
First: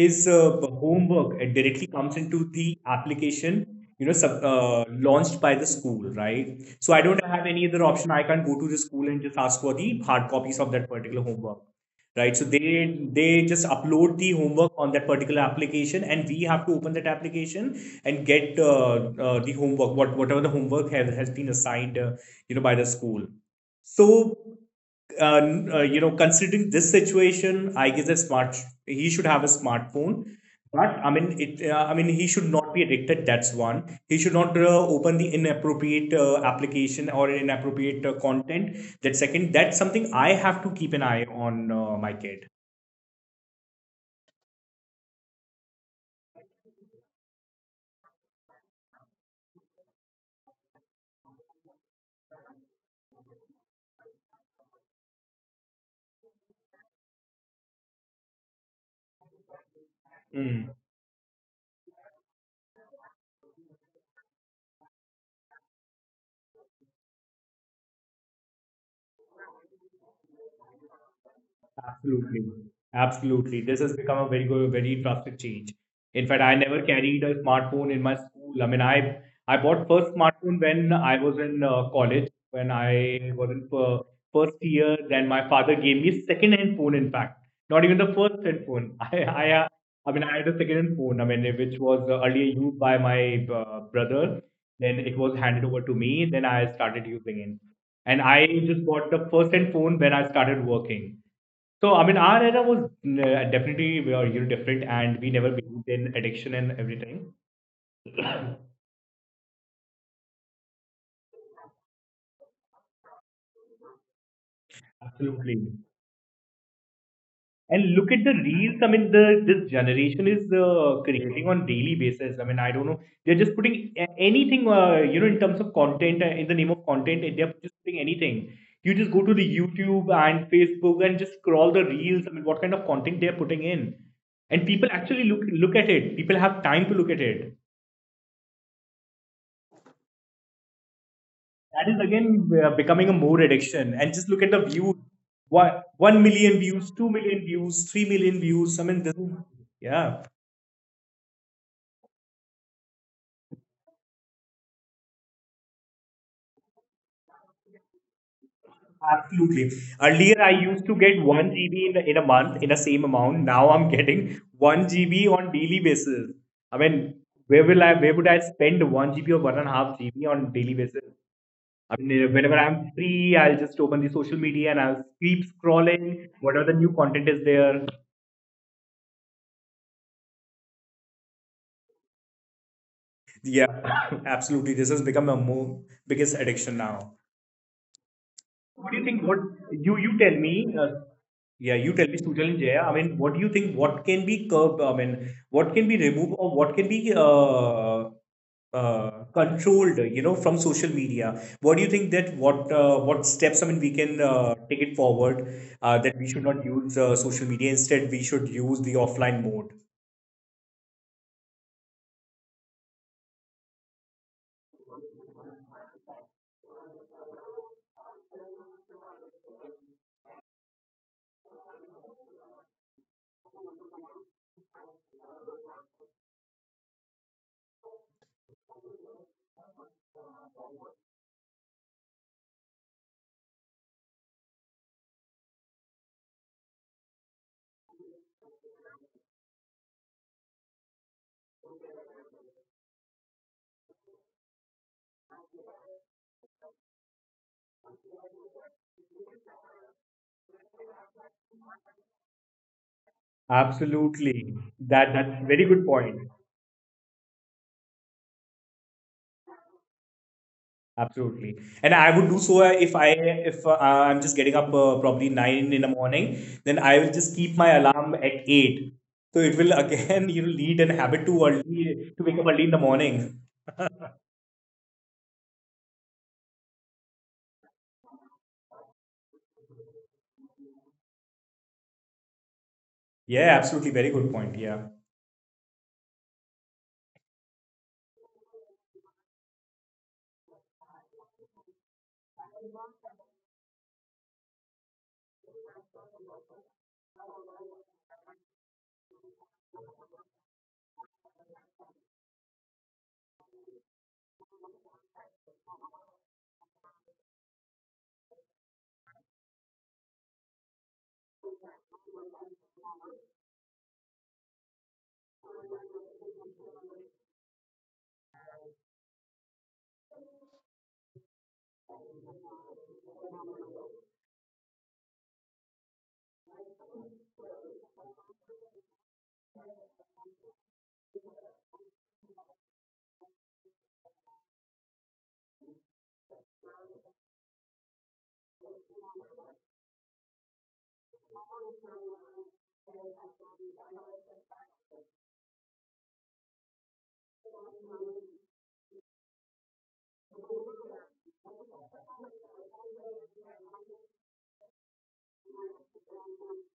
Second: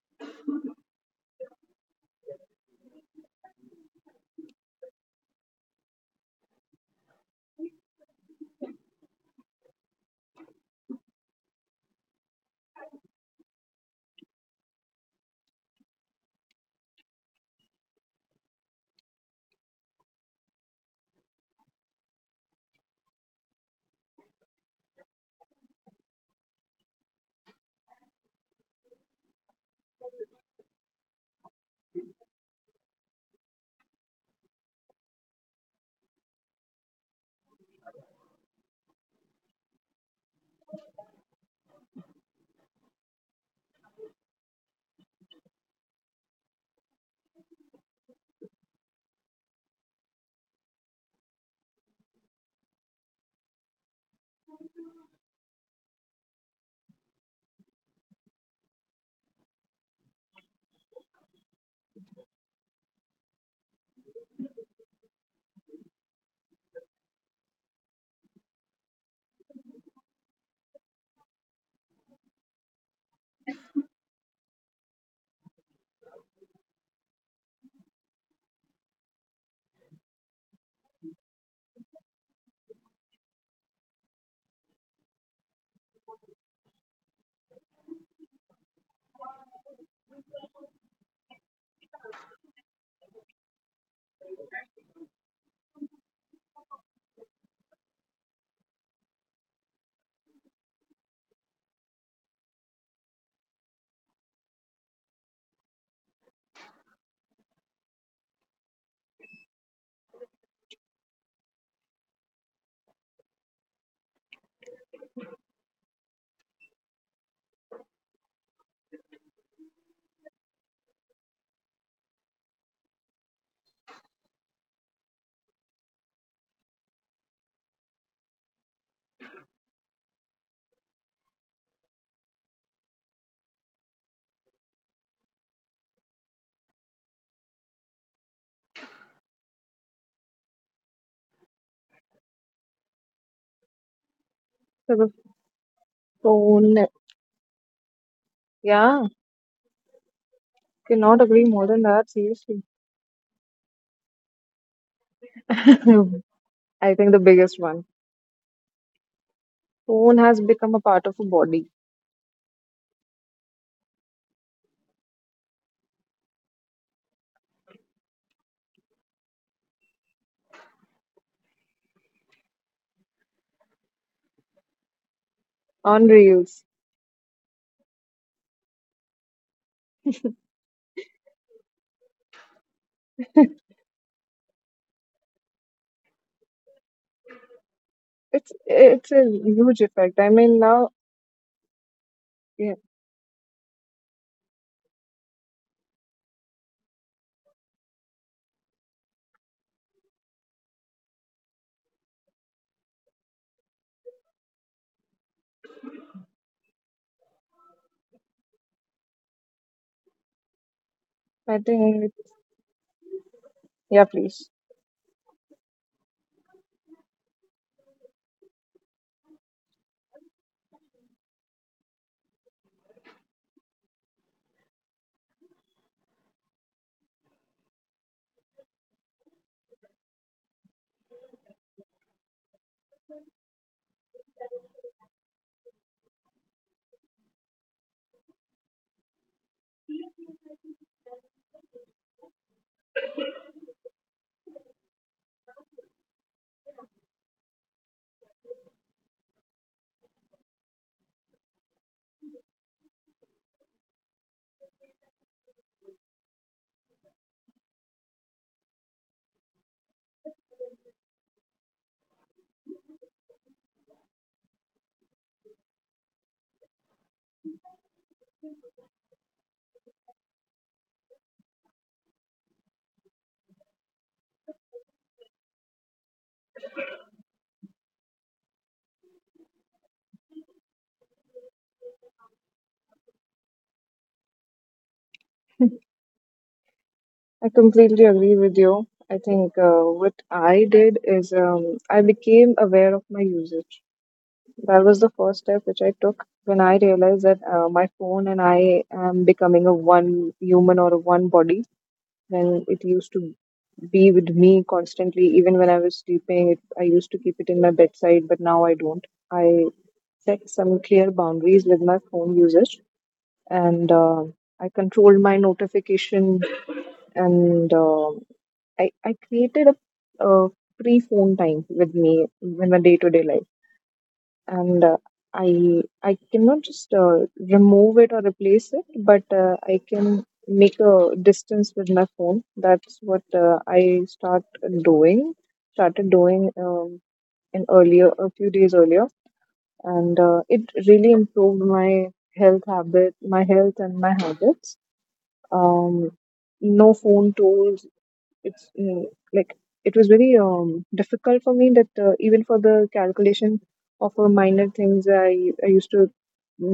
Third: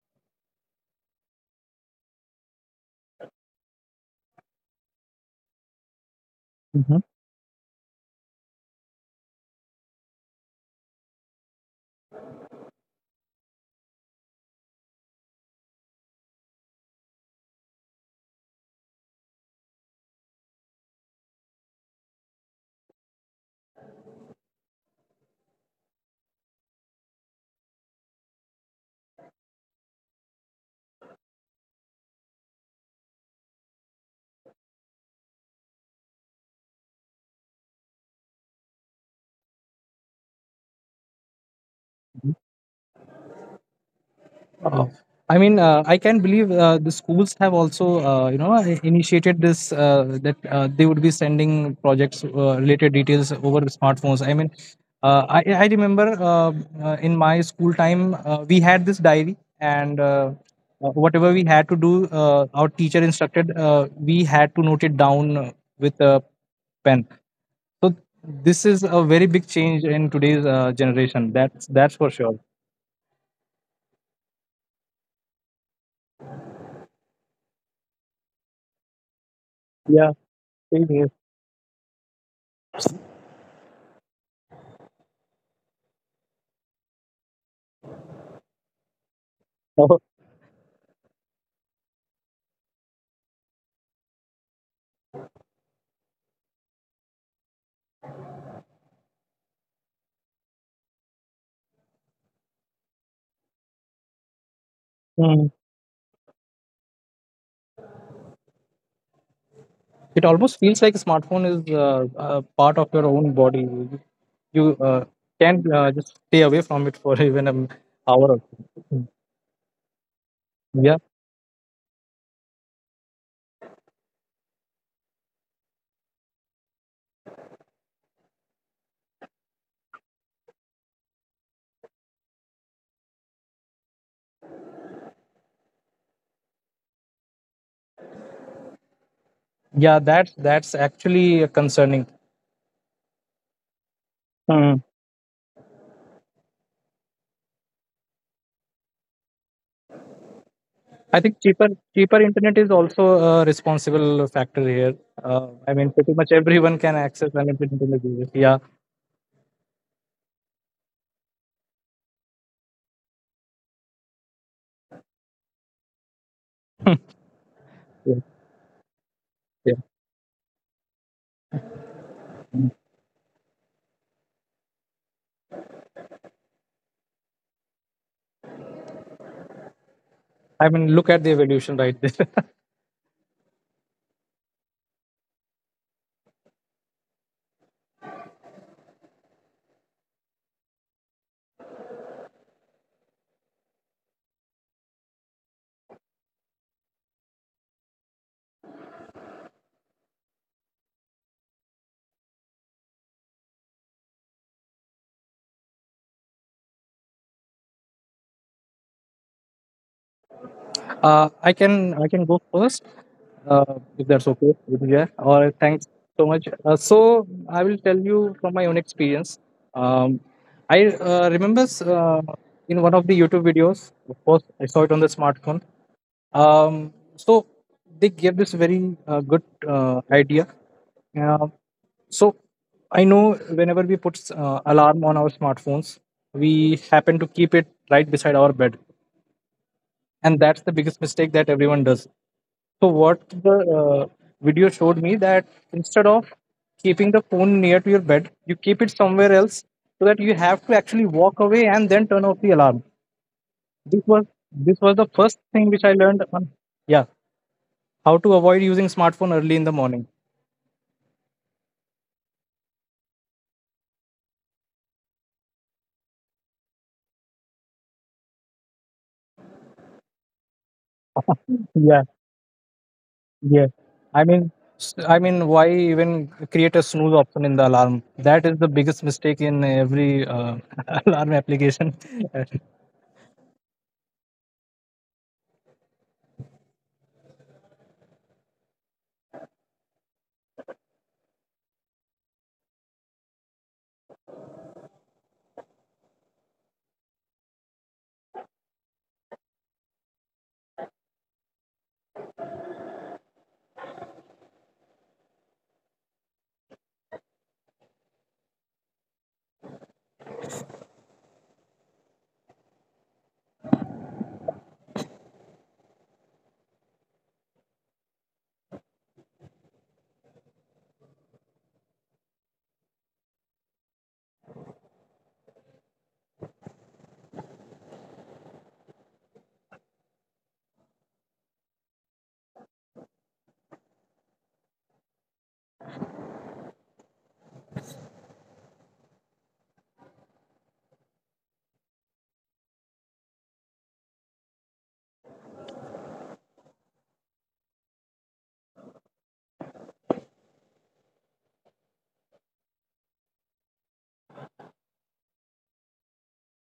Speaker 1: his homework directly comes into the application. You know, launched by the school, right? So I don't have any other option. I can't go to the school and just ask for the hard copies of that particular homework, right? So they just upload the homework on that particular application, and we have to open that application and get the homework whatever the homework has been assigned, by the school. So uh, considering this situation, I guess a smart he should have a smartphone. But I mean he should not be addicted. That's one. He should not open the inappropriate application or inappropriate content. That second. That's something I have to keep an eye on, my kid.
Speaker 2: Uh, I mean, I can believe the schools have also, initiated this that they would be sending projects related details over smartphones. I mean, I remember in my school time, we had this diary, and
Speaker 1: Mm.
Speaker 2: whatever we had to do, our teacher instructed, we had to note it down with a pen. So this is a very big change in today's generation. That's for sure.
Speaker 1: Absolutely. Absolutely. This has become a very good, very drastic change. In fact, I never carried a smartphone in my school. I mean, I bought
Speaker 2: Yeah,
Speaker 1: first smartphone
Speaker 2: same
Speaker 1: when
Speaker 2: here.
Speaker 1: I was in college, when I was in first year. Then my father gave me second hand phone. In fact, not even the first hand phone. <laughs> I mean, I had a second hand phone. I mean, which was earlier used by my brother. Then it was handed over to me. Then I started using it. And I just bought the first hand phone when I started working. So I mean, our era was definitely we are, you know, different, and we never
Speaker 2: <laughs>
Speaker 1: believed in addiction and everything.
Speaker 2: It almost feels like a smartphone is a part of your own body. You can't
Speaker 1: Absolutely.
Speaker 2: just stay away from it for <laughs> even an
Speaker 1: And look at
Speaker 2: hour.
Speaker 1: the
Speaker 2: Or
Speaker 1: reels. I
Speaker 2: two.
Speaker 1: mean, the this generation is
Speaker 2: Yeah,
Speaker 1: creating on daily basis. I mean, I don't know. They're just putting anything, you know, in terms of content. In the name of content, they're just putting anything. You just go to the YouTube and Facebook and just scroll the reels. I mean, what kind of content they're putting in, and people actually look at it. People have time to look at it.
Speaker 2: yeah, that's actually
Speaker 1: That is
Speaker 2: concerning.
Speaker 1: again becoming a more addiction. And just look at the
Speaker 2: Mm.
Speaker 1: views.
Speaker 3: So the
Speaker 1: One, 1 million
Speaker 3: So,
Speaker 1: views, 2 million views, 3 million views. I mean,
Speaker 3: yeah,
Speaker 1: this is, yeah,
Speaker 2: I
Speaker 3: cannot
Speaker 2: think
Speaker 3: agree
Speaker 2: cheaper
Speaker 3: more than that,
Speaker 2: cheaper internet
Speaker 3: seriously.
Speaker 2: is also a responsible factor here. I mean, pretty much
Speaker 3: <laughs>
Speaker 2: everyone can
Speaker 3: I think the
Speaker 2: access
Speaker 3: biggest
Speaker 2: unlimited
Speaker 3: one.
Speaker 2: internet. Yeah,
Speaker 1: absolutely.
Speaker 3: Phone
Speaker 1: Earlier,
Speaker 3: has
Speaker 1: I
Speaker 3: become a
Speaker 1: used to
Speaker 3: part of
Speaker 1: get
Speaker 3: a
Speaker 1: 1
Speaker 3: body
Speaker 1: GB in in a month in the same amount. Now I'm getting 1 GB on daily basis. I mean,
Speaker 2: yeah,
Speaker 1: where would I spend 1 GB or
Speaker 2: yeah.
Speaker 1: 1.5 GB on daily basis? I mean, whenever I'm free, I'll just open the social media and I'll keep
Speaker 3: on
Speaker 1: scrolling,
Speaker 3: reels.
Speaker 1: whatever the new content is there.
Speaker 2: I mean, look at the evolution right there.
Speaker 1: Yeah, <laughs> absolutely. This has become a more biggest addiction now.
Speaker 3: It's
Speaker 1: What do you
Speaker 3: it's
Speaker 1: think?
Speaker 3: a
Speaker 1: What
Speaker 3: huge
Speaker 1: You
Speaker 3: effect. I
Speaker 1: tell me?
Speaker 3: mean, now,
Speaker 1: Yeah, you tell me, Sujal and
Speaker 3: yeah,
Speaker 1: Jaya. I mean, what do you think? What can be curbed? I mean, what can be removed or what can be uh, controlled? You know, from social media. What do you think that what steps? I mean, we can take it forward. That we should not use social media. Instead, we should use the offline mode.
Speaker 2: I
Speaker 3: I
Speaker 2: can
Speaker 3: think.
Speaker 2: I can go first, uh, if
Speaker 3: Yeah,
Speaker 2: that's
Speaker 3: please.
Speaker 2: okay with you. Yeah. All right, thanks so much. So I will tell you from my own experience. Um, I remember in one of the YouTube videos, of course, I saw it on the smartphone. So they gave this very good idea. Uh, so I know whenever we put alarm on our smartphones, we happen to keep it right beside our bed, and that's the biggest mistake that everyone does. So what the video showed me that instead of keeping the phone near to your bed, you keep it somewhere else so that you have to actually walk away and then turn off the alarm. This was
Speaker 1: Absolutely.
Speaker 2: this was the
Speaker 1: That
Speaker 2: first
Speaker 1: that's a very
Speaker 2: thing which
Speaker 1: good
Speaker 2: I learned
Speaker 1: point.
Speaker 2: on, yeah, how to avoid using smartphone early in the morning.
Speaker 1: Absolutely. And I would do so if I'm just getting up, probably 9 in the morning, then I will just keep my alarm at 8. So it will again, <laughs> you know, lead and habit to
Speaker 2: Yeah,
Speaker 1: early to wake up early in the morning.
Speaker 2: yeah. I mean, I mean, why even create a snooze option in the alarm? That is the biggest mistake in every <laughs> alarm application.
Speaker 1: Yeah, absolutely. Very good point. Yeah,
Speaker 3: I completely agree with you. I think what I did is, I became aware of my usage. That was the first step which I took when I realized that my phone and I am becoming a one human or a one body when it used to be with me constantly. Even when I was sleeping, I used to keep it in my bedside, but now I don't. I set some clear boundaries with my phone usage, and I controlled my notification, and I created a free phone time with me in my day to day life and I cannot just remove it or replace it, but I can make a distance with my phone. That's what doing, started doing in earlier a few days earlier, and it really improved my my health and my habits. Um, no phone tools, it's like it was very difficult for me that even for the calculation of minor things I used to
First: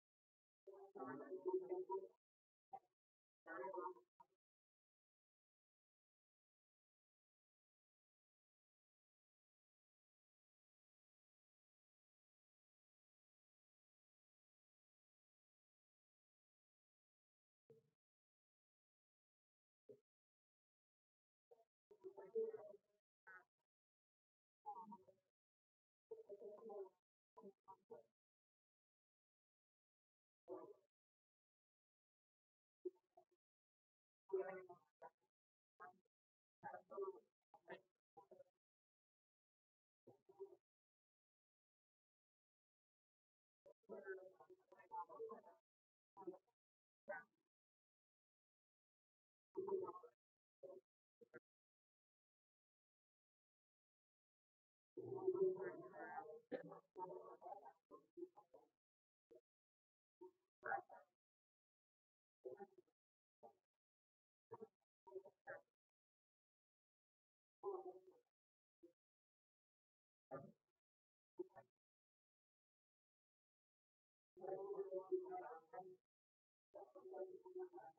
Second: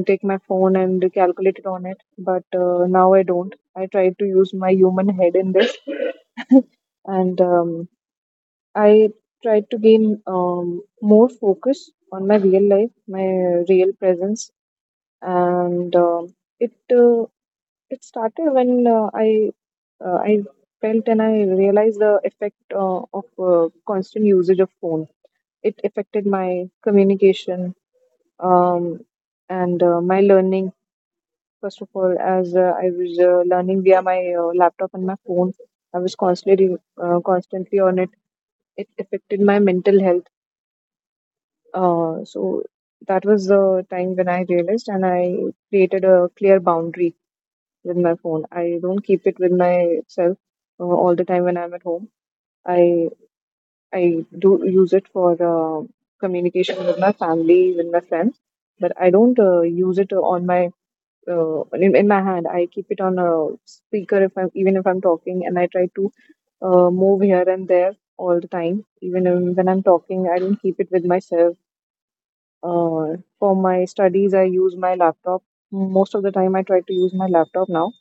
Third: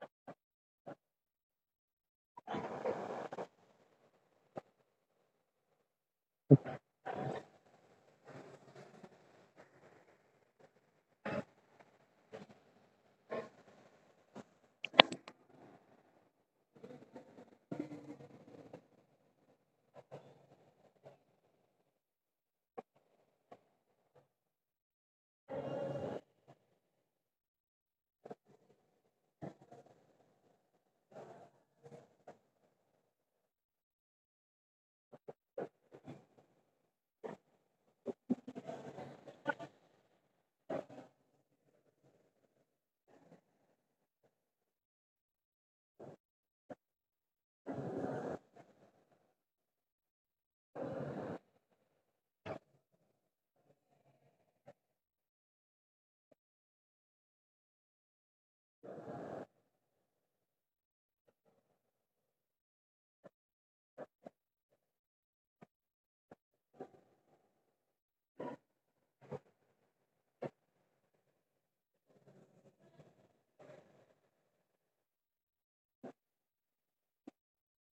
Speaker 3: take my phone and calculate it on it but now I don't. I try to use my human head in this and I try to gain more focus on my real life, my real presence, and uh, it started when I felt and I realized the effect of constant usage of phone. It affected my communication um, and my learning. First of all, as I was learning via my laptop and my phone, I was constantly on it. It affected my mental health. So that was the time when I realized and I created a clear boundary with my phone. I don't keep it with myself all the time when I'm at home. I I do use it for communication with my family, with my friends, but I don't use it on my in my hand. I keep it on a speaker if I'm, even if I'm talking, and I try to move here and there all the time. Even when I'm talking, I don't keep it with myself. For my studies, I use my laptop. Most of the time, I try to use my laptop now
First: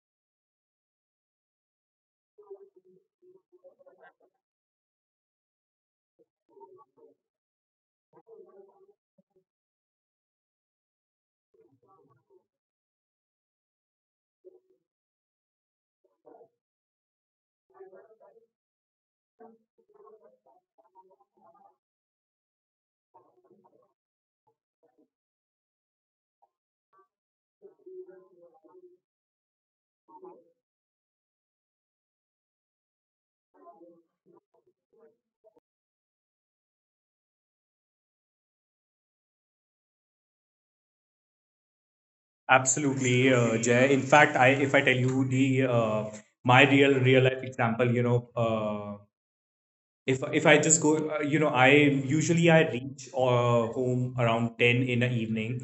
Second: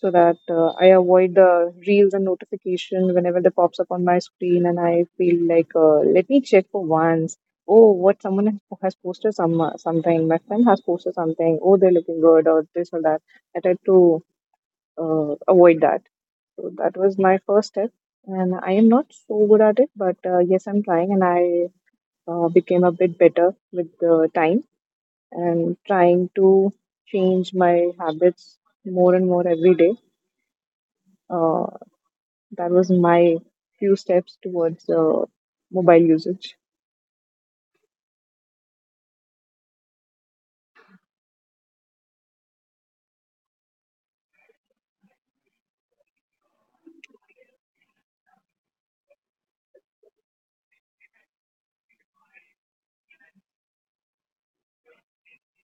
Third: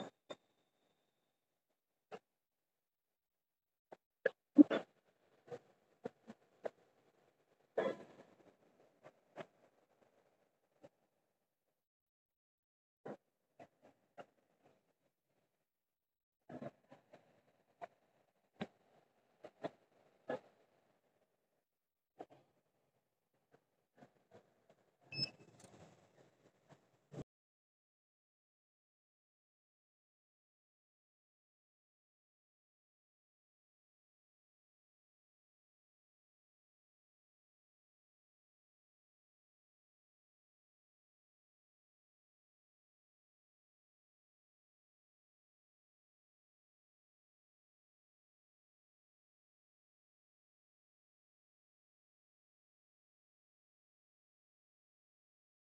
Speaker 3: so that I avoid the reels and notification whenever they pops up on my screen, and I feel like, let me check for once. Oh, what someone has posted something. My friend has posted something. Oh, they're looking good or this or that. I try to avoid that. So that was my first step, and I am not so good at it, but yes, I'm trying, and I became a bit better with the time and trying to change my habits more and more every day. Uh, that was my few steps towards mobile usage.
Speaker 1: absolutely, Jay. In fact, I if I tell you the, my real life example, you know, if I just go, you know, I usually I reach home around 10 in the evening,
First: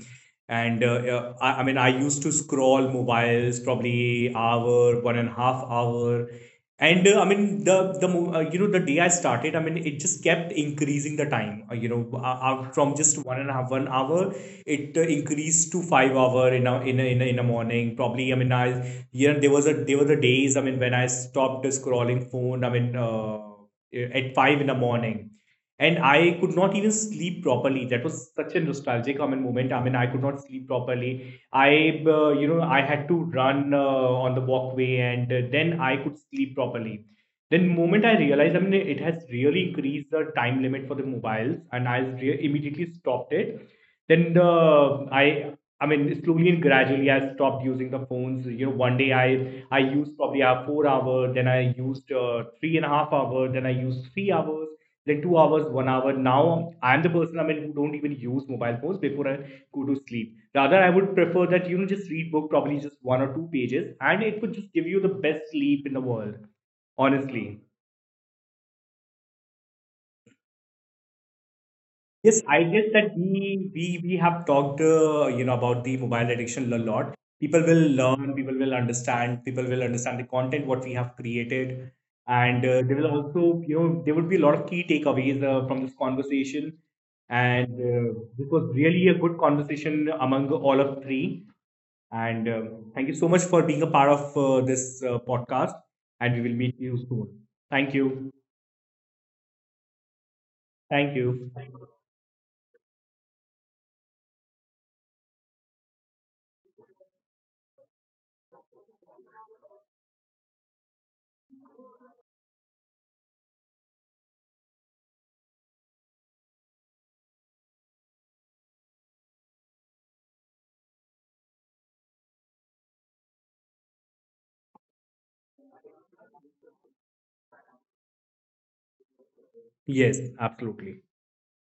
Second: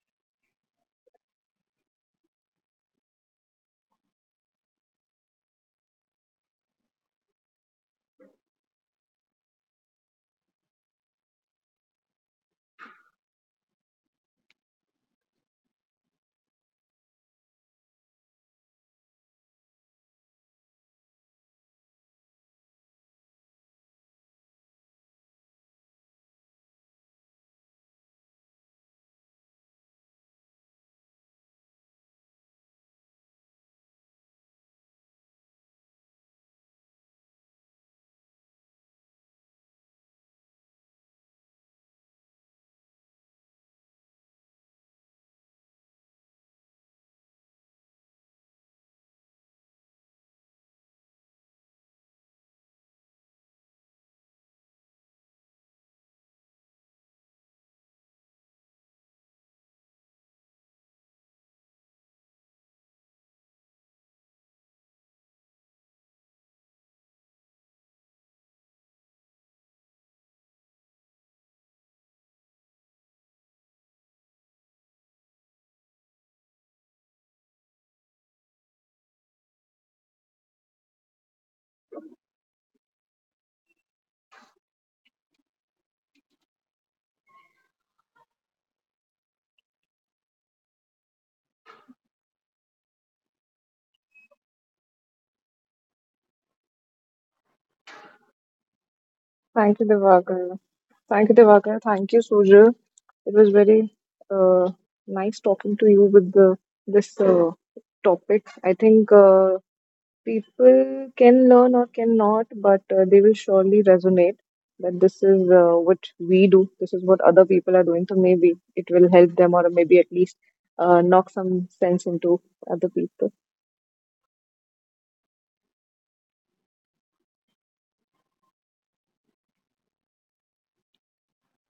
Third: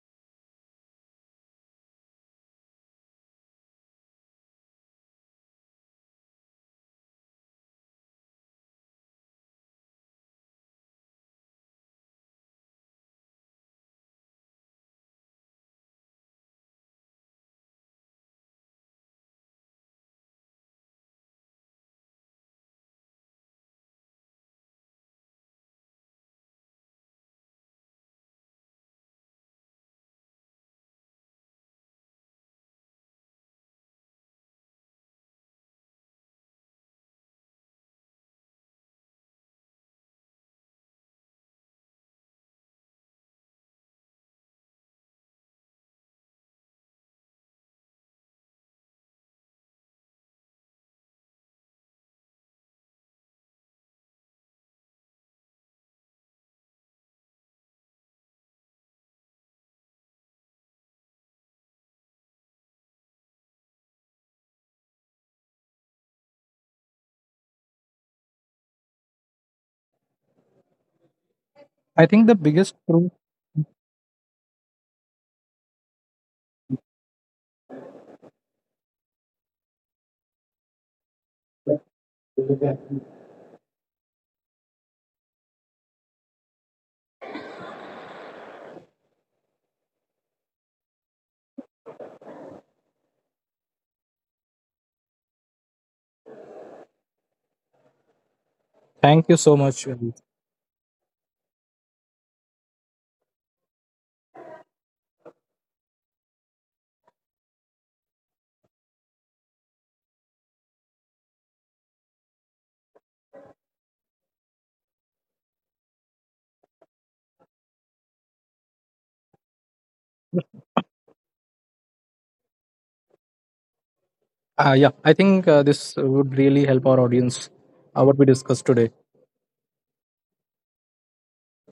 Speaker 1: and I mean I used to scroll mobiles probably hour, 1.5 hour, and I mean you know the day I started, I mean it just kept increasing the time. From just one and a half 1 hour, it increased to 5 hour in a morning. Probably, I mean I yeah there was a there were the days I mean when I stopped scrolling phone. I mean. At 5 in the morning. And I could not even sleep properly. That was such a nostalgic, I mean, moment. I mean, I could not sleep properly. You know, I had to run on the walkway, and then I could sleep properly. Then moment I realized, I mean, it has really increased the time limit for the mobiles, and immediately stopped it. Then I mean, slowly and gradually, I stopped using the phones. You know, one day I used probably a 4 hour, then I used 3.5 hour, then I used 3 hours, then 2 hours, 1 hour. Now I'm the person I mean who don't even use mobile phones before I go to sleep. Rather, I would prefer that, you know, just read book probably just one or two pages, and it would just give you the best sleep in the world. Honestly.
Speaker 2: <laughs> I think the
Speaker 1: Yes, I
Speaker 2: biggest
Speaker 1: guess that
Speaker 2: proof.
Speaker 1: we have talked, you know, about the mobile addiction a lot. People will learn, people will understand the content what we have created, and they will also, you know, there would be a lot of key takeaways from this conversation. And this was really a good conversation among all of three. And thank you so much for being a part of this podcast. And we will meet you soon. Thank you.
Speaker 2: Thank you so
Speaker 3: Thank
Speaker 2: much.
Speaker 3: you, Divakar.
Speaker 1: Thank
Speaker 3: Thank you,
Speaker 1: you.
Speaker 3: Divakar. Thank you, Sujal. It was very uh, nice talking to you with this topic. I think people can learn or cannot, but they will surely resonate that this is what we do, this is what other people are doing. So maybe it will help them, or maybe at least knock some sense into other people.
Speaker 2: Yeah, I think this would really help our audience, what we discussed today.
Speaker 1: Yes, absolutely.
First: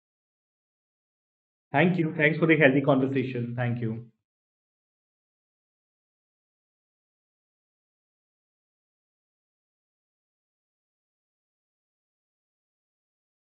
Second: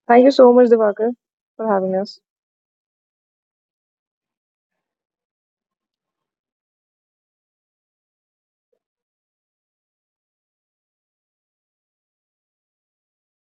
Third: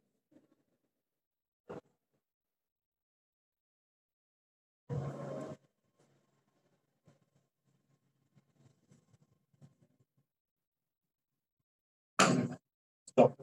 Speaker 3: Thank you so much, Divakar, for having
Speaker 1: Thank you.
Speaker 3: us.
Speaker 1: Thanks for the healthy conversation. Thank you.